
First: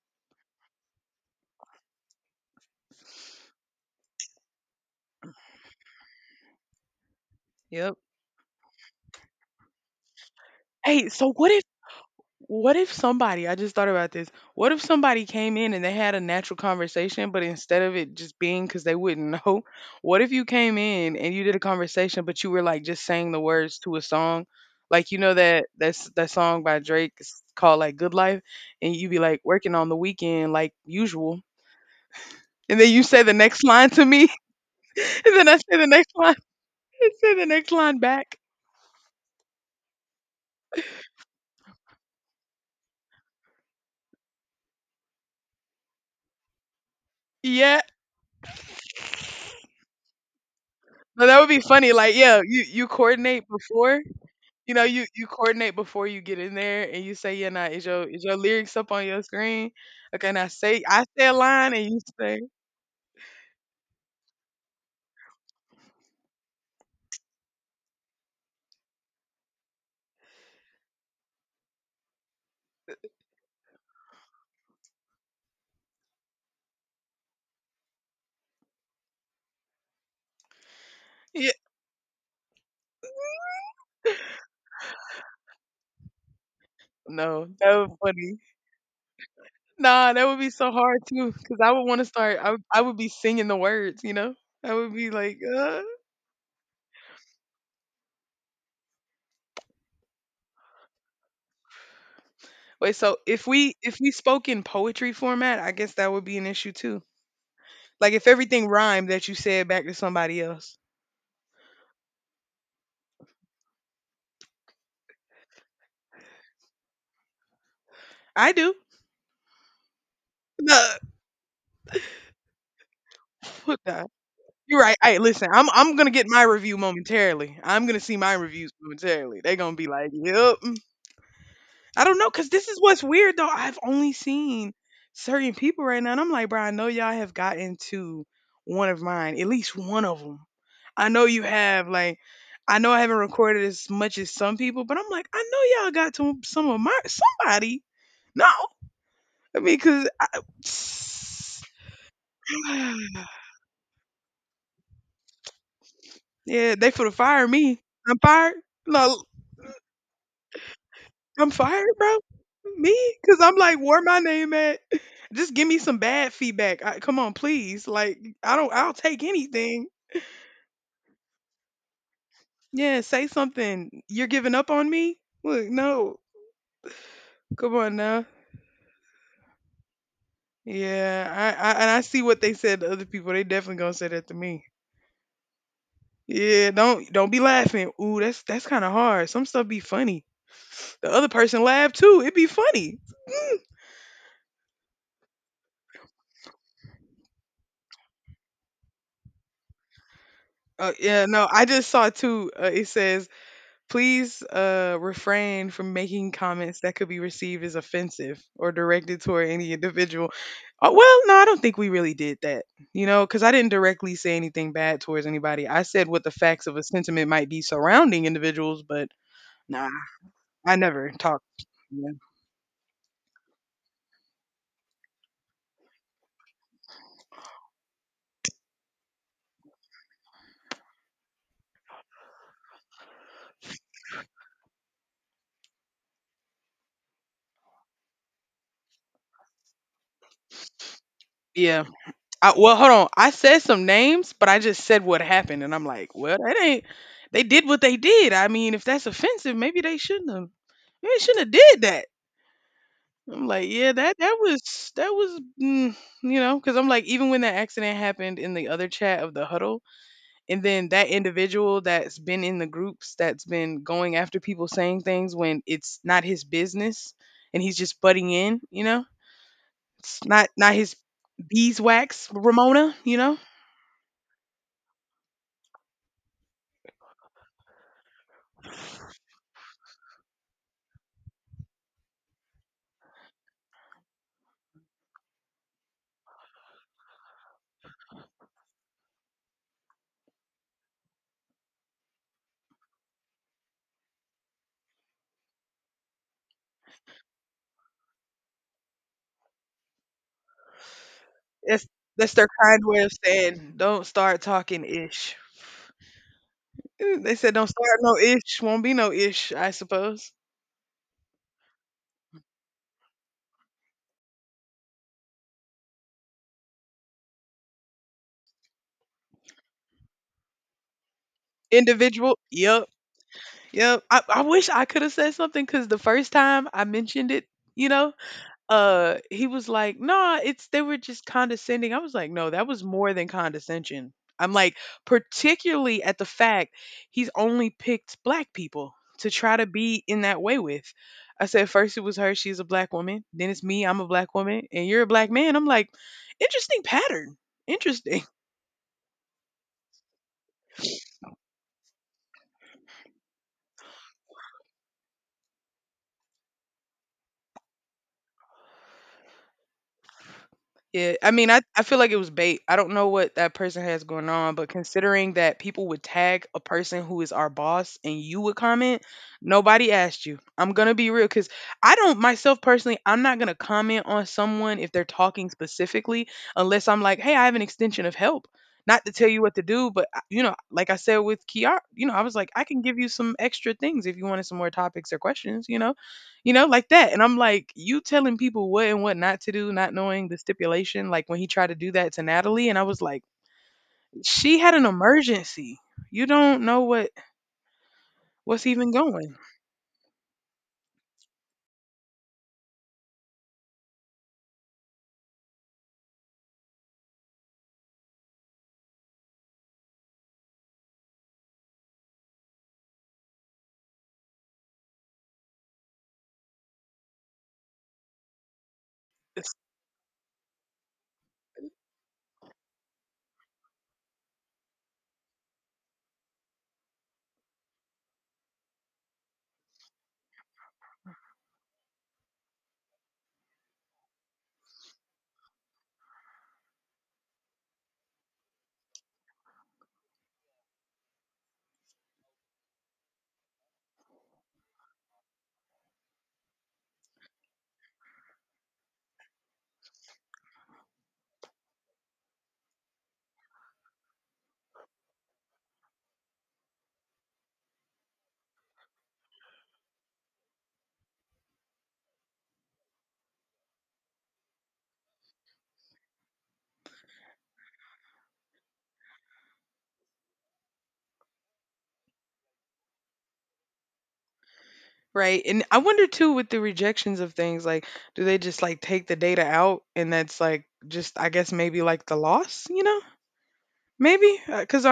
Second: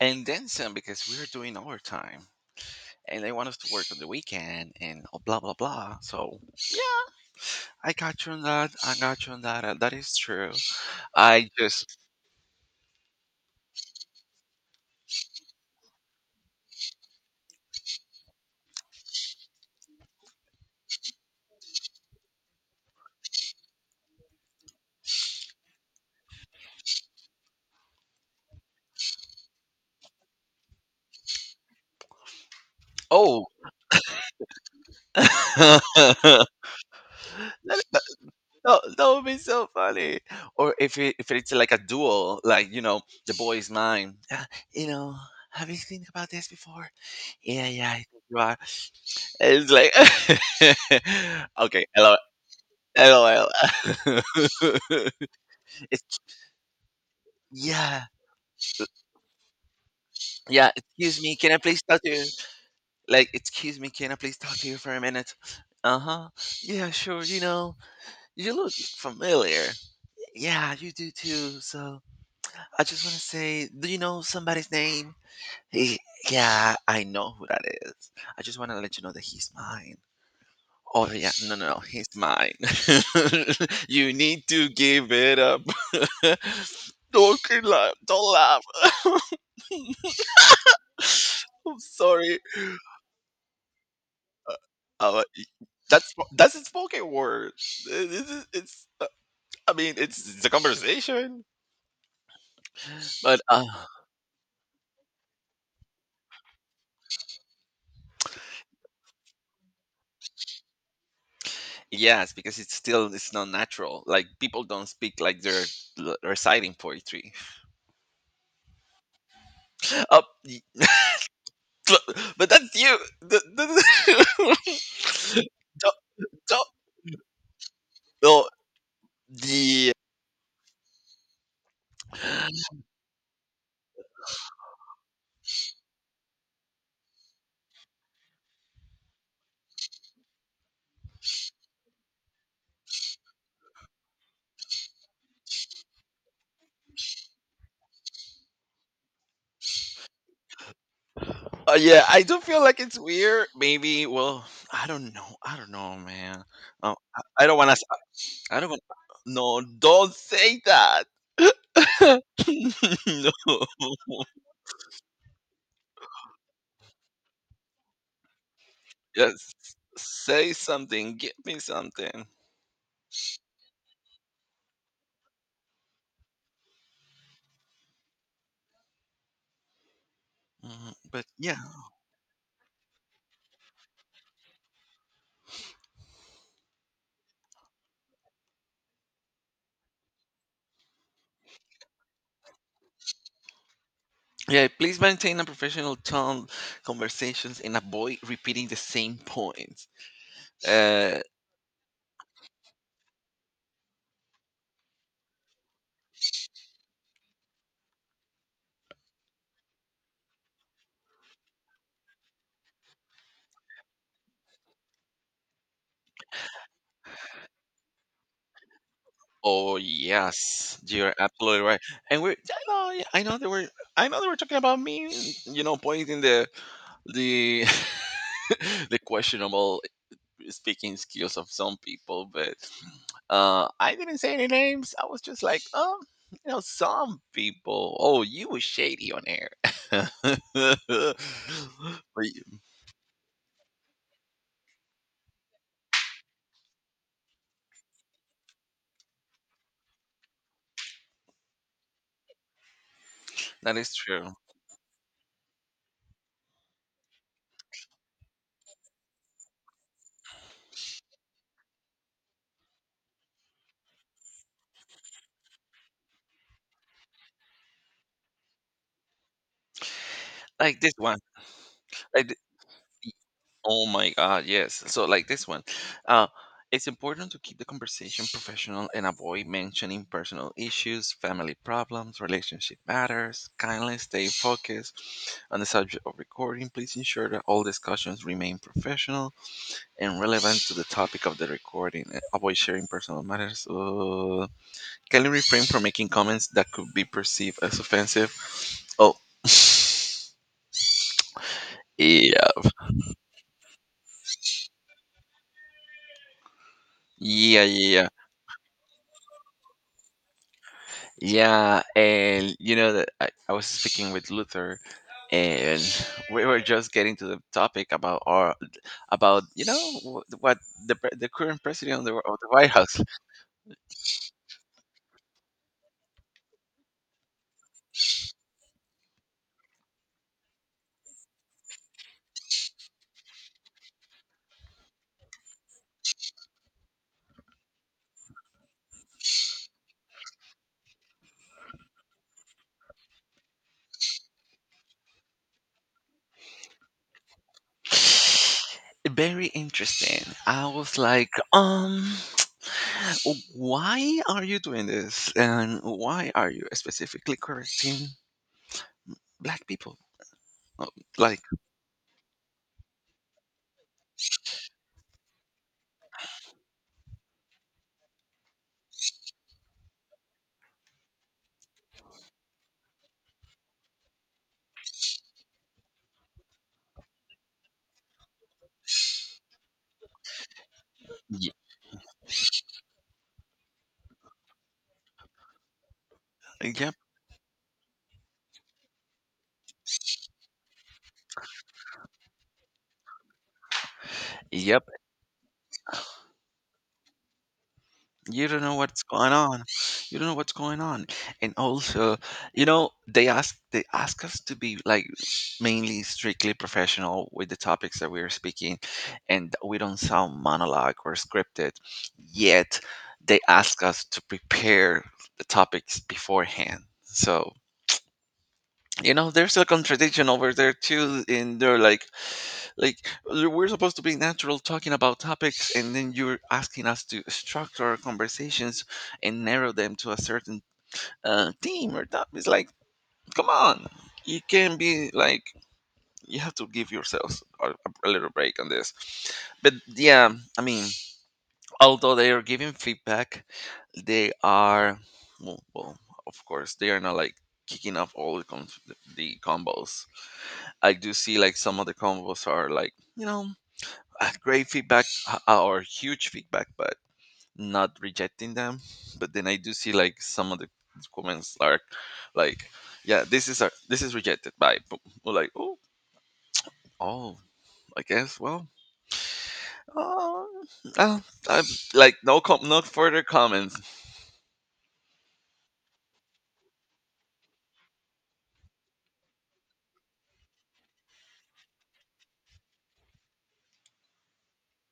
S1: and then some, because we're doing overtime and they want us to work on the weekend and blah blah blah. So yeah, I
S2: Yep.
S1: got you on that. I got you on that. That is true.
S2: Hey, so
S1: I
S2: what
S1: just.
S2: What if somebody, I just thought about this. What if somebody came in and they had a natural conversation, but instead of it just being because they wouldn't know, what if you came in and you did a conversation, but you were like just saying the words to a song? Like, you know, that that's that song by Drake, it's called like Good Life, and you be like working on the weekend like usual. And then you say the
S1: Oh.
S2: next line to me, and then I say the next line, and say the next
S1: Let.
S2: line back.
S1: That, that would be so funny. Or if it, if it's like a duel, like you know, the boy is mine. You know, have you think about this before? Yeah,
S2: Yeah.
S1: yeah, I think you are. It's like,
S2: But that would be
S1: okay,
S2: funny. Like,
S1: hello,
S2: yeah, you coordinate
S1: lol.
S2: before you know, you you coordinate
S1: It's
S2: before you get in there, and you say, "Yeah, nah,
S1: yeah,
S2: is your lyrics up on your screen? Okay, now
S1: yeah.
S2: say I
S1: Excuse
S2: say a
S1: me, can I
S2: line,
S1: please
S2: and you
S1: talk to you?
S2: say,
S1: Like, excuse me, can I please talk to you for a minute? Uh huh. Yeah, sure. You know, you look familiar. Yeah, you do too. So I just want to say, do you know somebody's name? He, yeah, I know who that is. I just want to let you know that he's mine. Oh yeah,
S2: yeah,
S1: no, no, no, he's mine. You need to give it up. Don't
S2: no,
S1: cry,
S2: that would
S1: laugh, don't
S2: funny.
S1: laugh. I'm
S2: Nah, that would be so hard too, because I would want to start.
S1: sorry.
S2: I would be singing the words, you know. I would be
S1: Uh,
S2: like,
S1: that's a spoken word. It's I mean, it's a conversation,
S2: Wait. So
S1: but
S2: if we spoke in poetry format, I guess that would be an issue too. Like if everything rhymed that you said back to somebody else,
S1: yes, because it's still it's not natural. Like people don't speak like they're reciting poetry.
S2: I do.
S1: Uh, y-
S2: No,
S1: but but that's you.
S2: you're right. Hey, listen, I'm
S1: Don't,
S2: I'm gonna get my
S1: don't,
S2: review momentarily. I'm gonna see my
S1: no,
S2: reviews momentarily. They're gonna be
S1: the
S2: like, "Yep." I don't know, cause this is what's weird though. I've only seen certain people right now, and I'm like, bro, I know y'all have gotten to one of mine, at least one of them. I know you have. Like, I know I haven't recorded as much as some people, but I'm like, I know y'all got to some of my somebody. No, I mean, cause
S1: yeah. I do feel like it's
S2: I,
S1: weird. Maybe. Well, I don't know. I don't know, man.
S2: yeah, they
S1: Oh,
S2: for to fire
S1: I don't want
S2: me.
S1: to.
S2: I'm fired.
S1: I don't want.
S2: No,
S1: No, don't say that.
S2: I'm fired, bro. Me? Cause I'm
S1: No.
S2: like, where my name at? Just give me some bad feedback. I, come on, please. Like, I don't. I'll take
S1: Yes.
S2: anything.
S1: Say something. Give me something.
S2: Yeah, say something. You're giving up on me? Look, no. Come on now.
S1: Mhm.
S2: Yeah,
S1: But
S2: I,
S1: yeah,
S2: I and I see what they said to other people. They definitely gonna say that to me. Yeah, don't be laughing. Ooh, that's kind of hard. Some stuff be funny. The other person laugh too. It be funny. Mm.
S1: yeah. Please maintain a professional tone, conversations, and avoid repeating the same points. Uh,
S2: Yeah, no, I just saw too. It says please refrain from making comments that could be received as offensive or directed toward any individual. Oh, well, no, I don't think we really did that, you know, because I didn't directly say anything bad towards anybody. I said what the facts of a sentiment might be surrounding individuals, but
S1: Oh
S2: nah, I
S1: yes,
S2: never
S1: you're
S2: talked.
S1: absolutely right.
S2: Yeah.
S1: And we're I know, yeah, I know they were, I know they were talking about me, you know, pointing the the questionable speaking skills of some people, but I didn't say any names. I was just like, you know, some people. Oh, you were shady on air. But
S2: Yeah. I, well, hold on. I said some names, but I just said what happened, and I'm like, well, that ain't. They did what they did. I mean, if that's offensive, maybe they shouldn't have. Maybe they shouldn't have did that. I'm like,
S1: that
S2: yeah,
S1: is
S2: that
S1: true.
S2: that was that was, you know, because I'm like, even when that accident happened in the other chat of the huddle, and then that individual that's been in the groups that's been going after people saying things when it's not his business, and he's just butting in, you know, it's not
S1: Like this
S2: his
S1: one. Like
S2: beeswax,
S1: th-
S2: Ramona, you know,
S1: Oh my God, yes. So, like this one, uh, it's important to keep the conversation professional and avoid mentioning personal issues, family problems, relationship matters. Kindly stay focused on the subject of recording. Please ensure that all discussions remain professional and relevant to the topic of the recording, and avoid sharing personal matters. Kindly refrain from making comments that could be perceived as offensive. Oh,
S2: that's that's
S1: yeah,
S2: their kind way of saying don't start talking ish. Eh, they said
S1: yeah,
S2: don't start
S1: yeah, yeah.
S2: no ish, won't be no ish, I suppose.
S1: Yeah, and you know that I was speaking with Luther, and we were just getting to the topic about our, about you know what the current president of
S2: Individual,
S1: the White
S2: yep.
S1: House.
S2: Yep. I wish I could have said something because the first time I mentioned it, you know, he was like, "Nah, it's they were just condescending." I was like, "No, that was more than condescension." I'm like, particularly at the fact he's only picked black people to try to be in that way with. I said first it was her, she's a black woman. Then it's me, I'm a black woman, and you're a black man. I'm like, interesting pattern. Interesting.
S1: Very interesting. I was like, why are you doing this, and why are you specifically correcting black people? Oh,
S2: Yeah, I
S1: like,
S2: mean, I feel like it was bait. I don't know what that person has going on, but considering that people would tag a person who is our boss and you would comment, nobody asked you. I'm going to be real because I don't, myself personally, I'm not going to comment on someone if they're talking specifically unless I'm like, hey, I have an extension of help. Not to tell you what to do, but, you know, like I said with
S1: yeah,
S2: Kiara, you know, I was like, I can give you some extra things if you wanted some more topics or questions, you know? You know, like
S1: yep,
S2: that. And I'm like, you telling people what and what not to do, not knowing the stipulation. Like when he tried to do that to Natalie, and I was like, she had an
S1: yep.
S2: emergency. You don't know what
S1: you don't
S2: what's
S1: know
S2: even
S1: what's going
S2: going.
S1: on you don't know what's going on, and also, you know, they ask, they ask us to be like mainly strictly professional with the topics that we're speaking, and we don't sound monologue or scripted, yet they ask us to prepare the topics beforehand. So you know
S2: It's-
S1: there's a contradiction over there too, and they're like we're supposed to be natural talking about topics, and then you're asking us to structure our conversations and narrow them to a certain theme or topic. It's like, come on, you can be like, you have to give yourselves a little break on this. But yeah, I mean, although they are giving feedback, they are well, well, of course, they are not like kicking off all the, the combos. I do see like some of the combos are like you know great feedback, or huge feedback, but not rejecting them. But then I do see like some of the comments are like, yeah, this is a, this is rejected by or like oh oh I guess well uh, uh, I'm like no no further comments.
S2: Right. And I wonder too with the rejections of things, like, do they just like take the data out and that's like just, I guess, maybe like the loss, you know? Maybe because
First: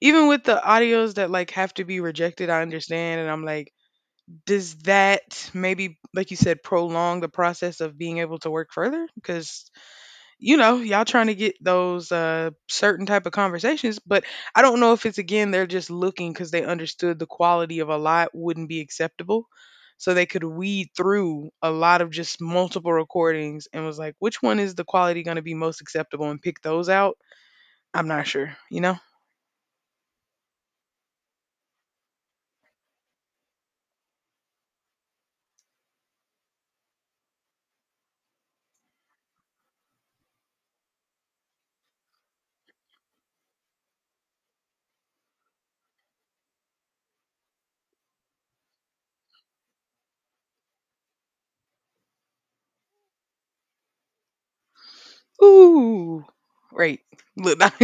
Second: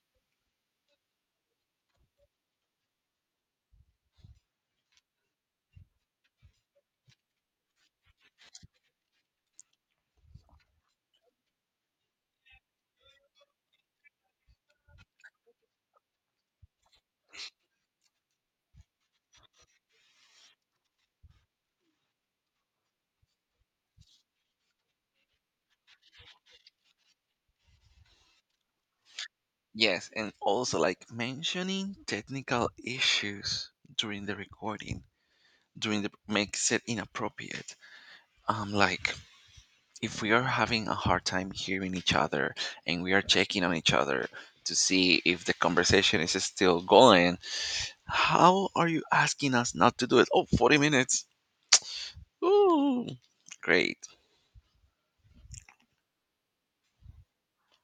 S2: even with the audios that like have to be rejected, I understand. And I'm like, does that maybe, like you said, prolong the process of being able to work further? Because, you know, y'all trying to get those certain type of conversations, but I don't know if it's again, they're just looking because they understood the quality of a lot wouldn't be acceptable. So they could weed through a lot of just multiple recordings and was like, which one is the quality going to be most acceptable and pick those out? I'm not sure, you know?
S1: Yes, and also like mentioning technical issues during the recording during the makes it inappropriate. I'm like, if we are having a hard time hearing each other and we are checking on each other to see if the conversation is still going, how are you asking us not to do it? Oh, 40 minutes. Ooh, great.
S2: Ooh, right. Look,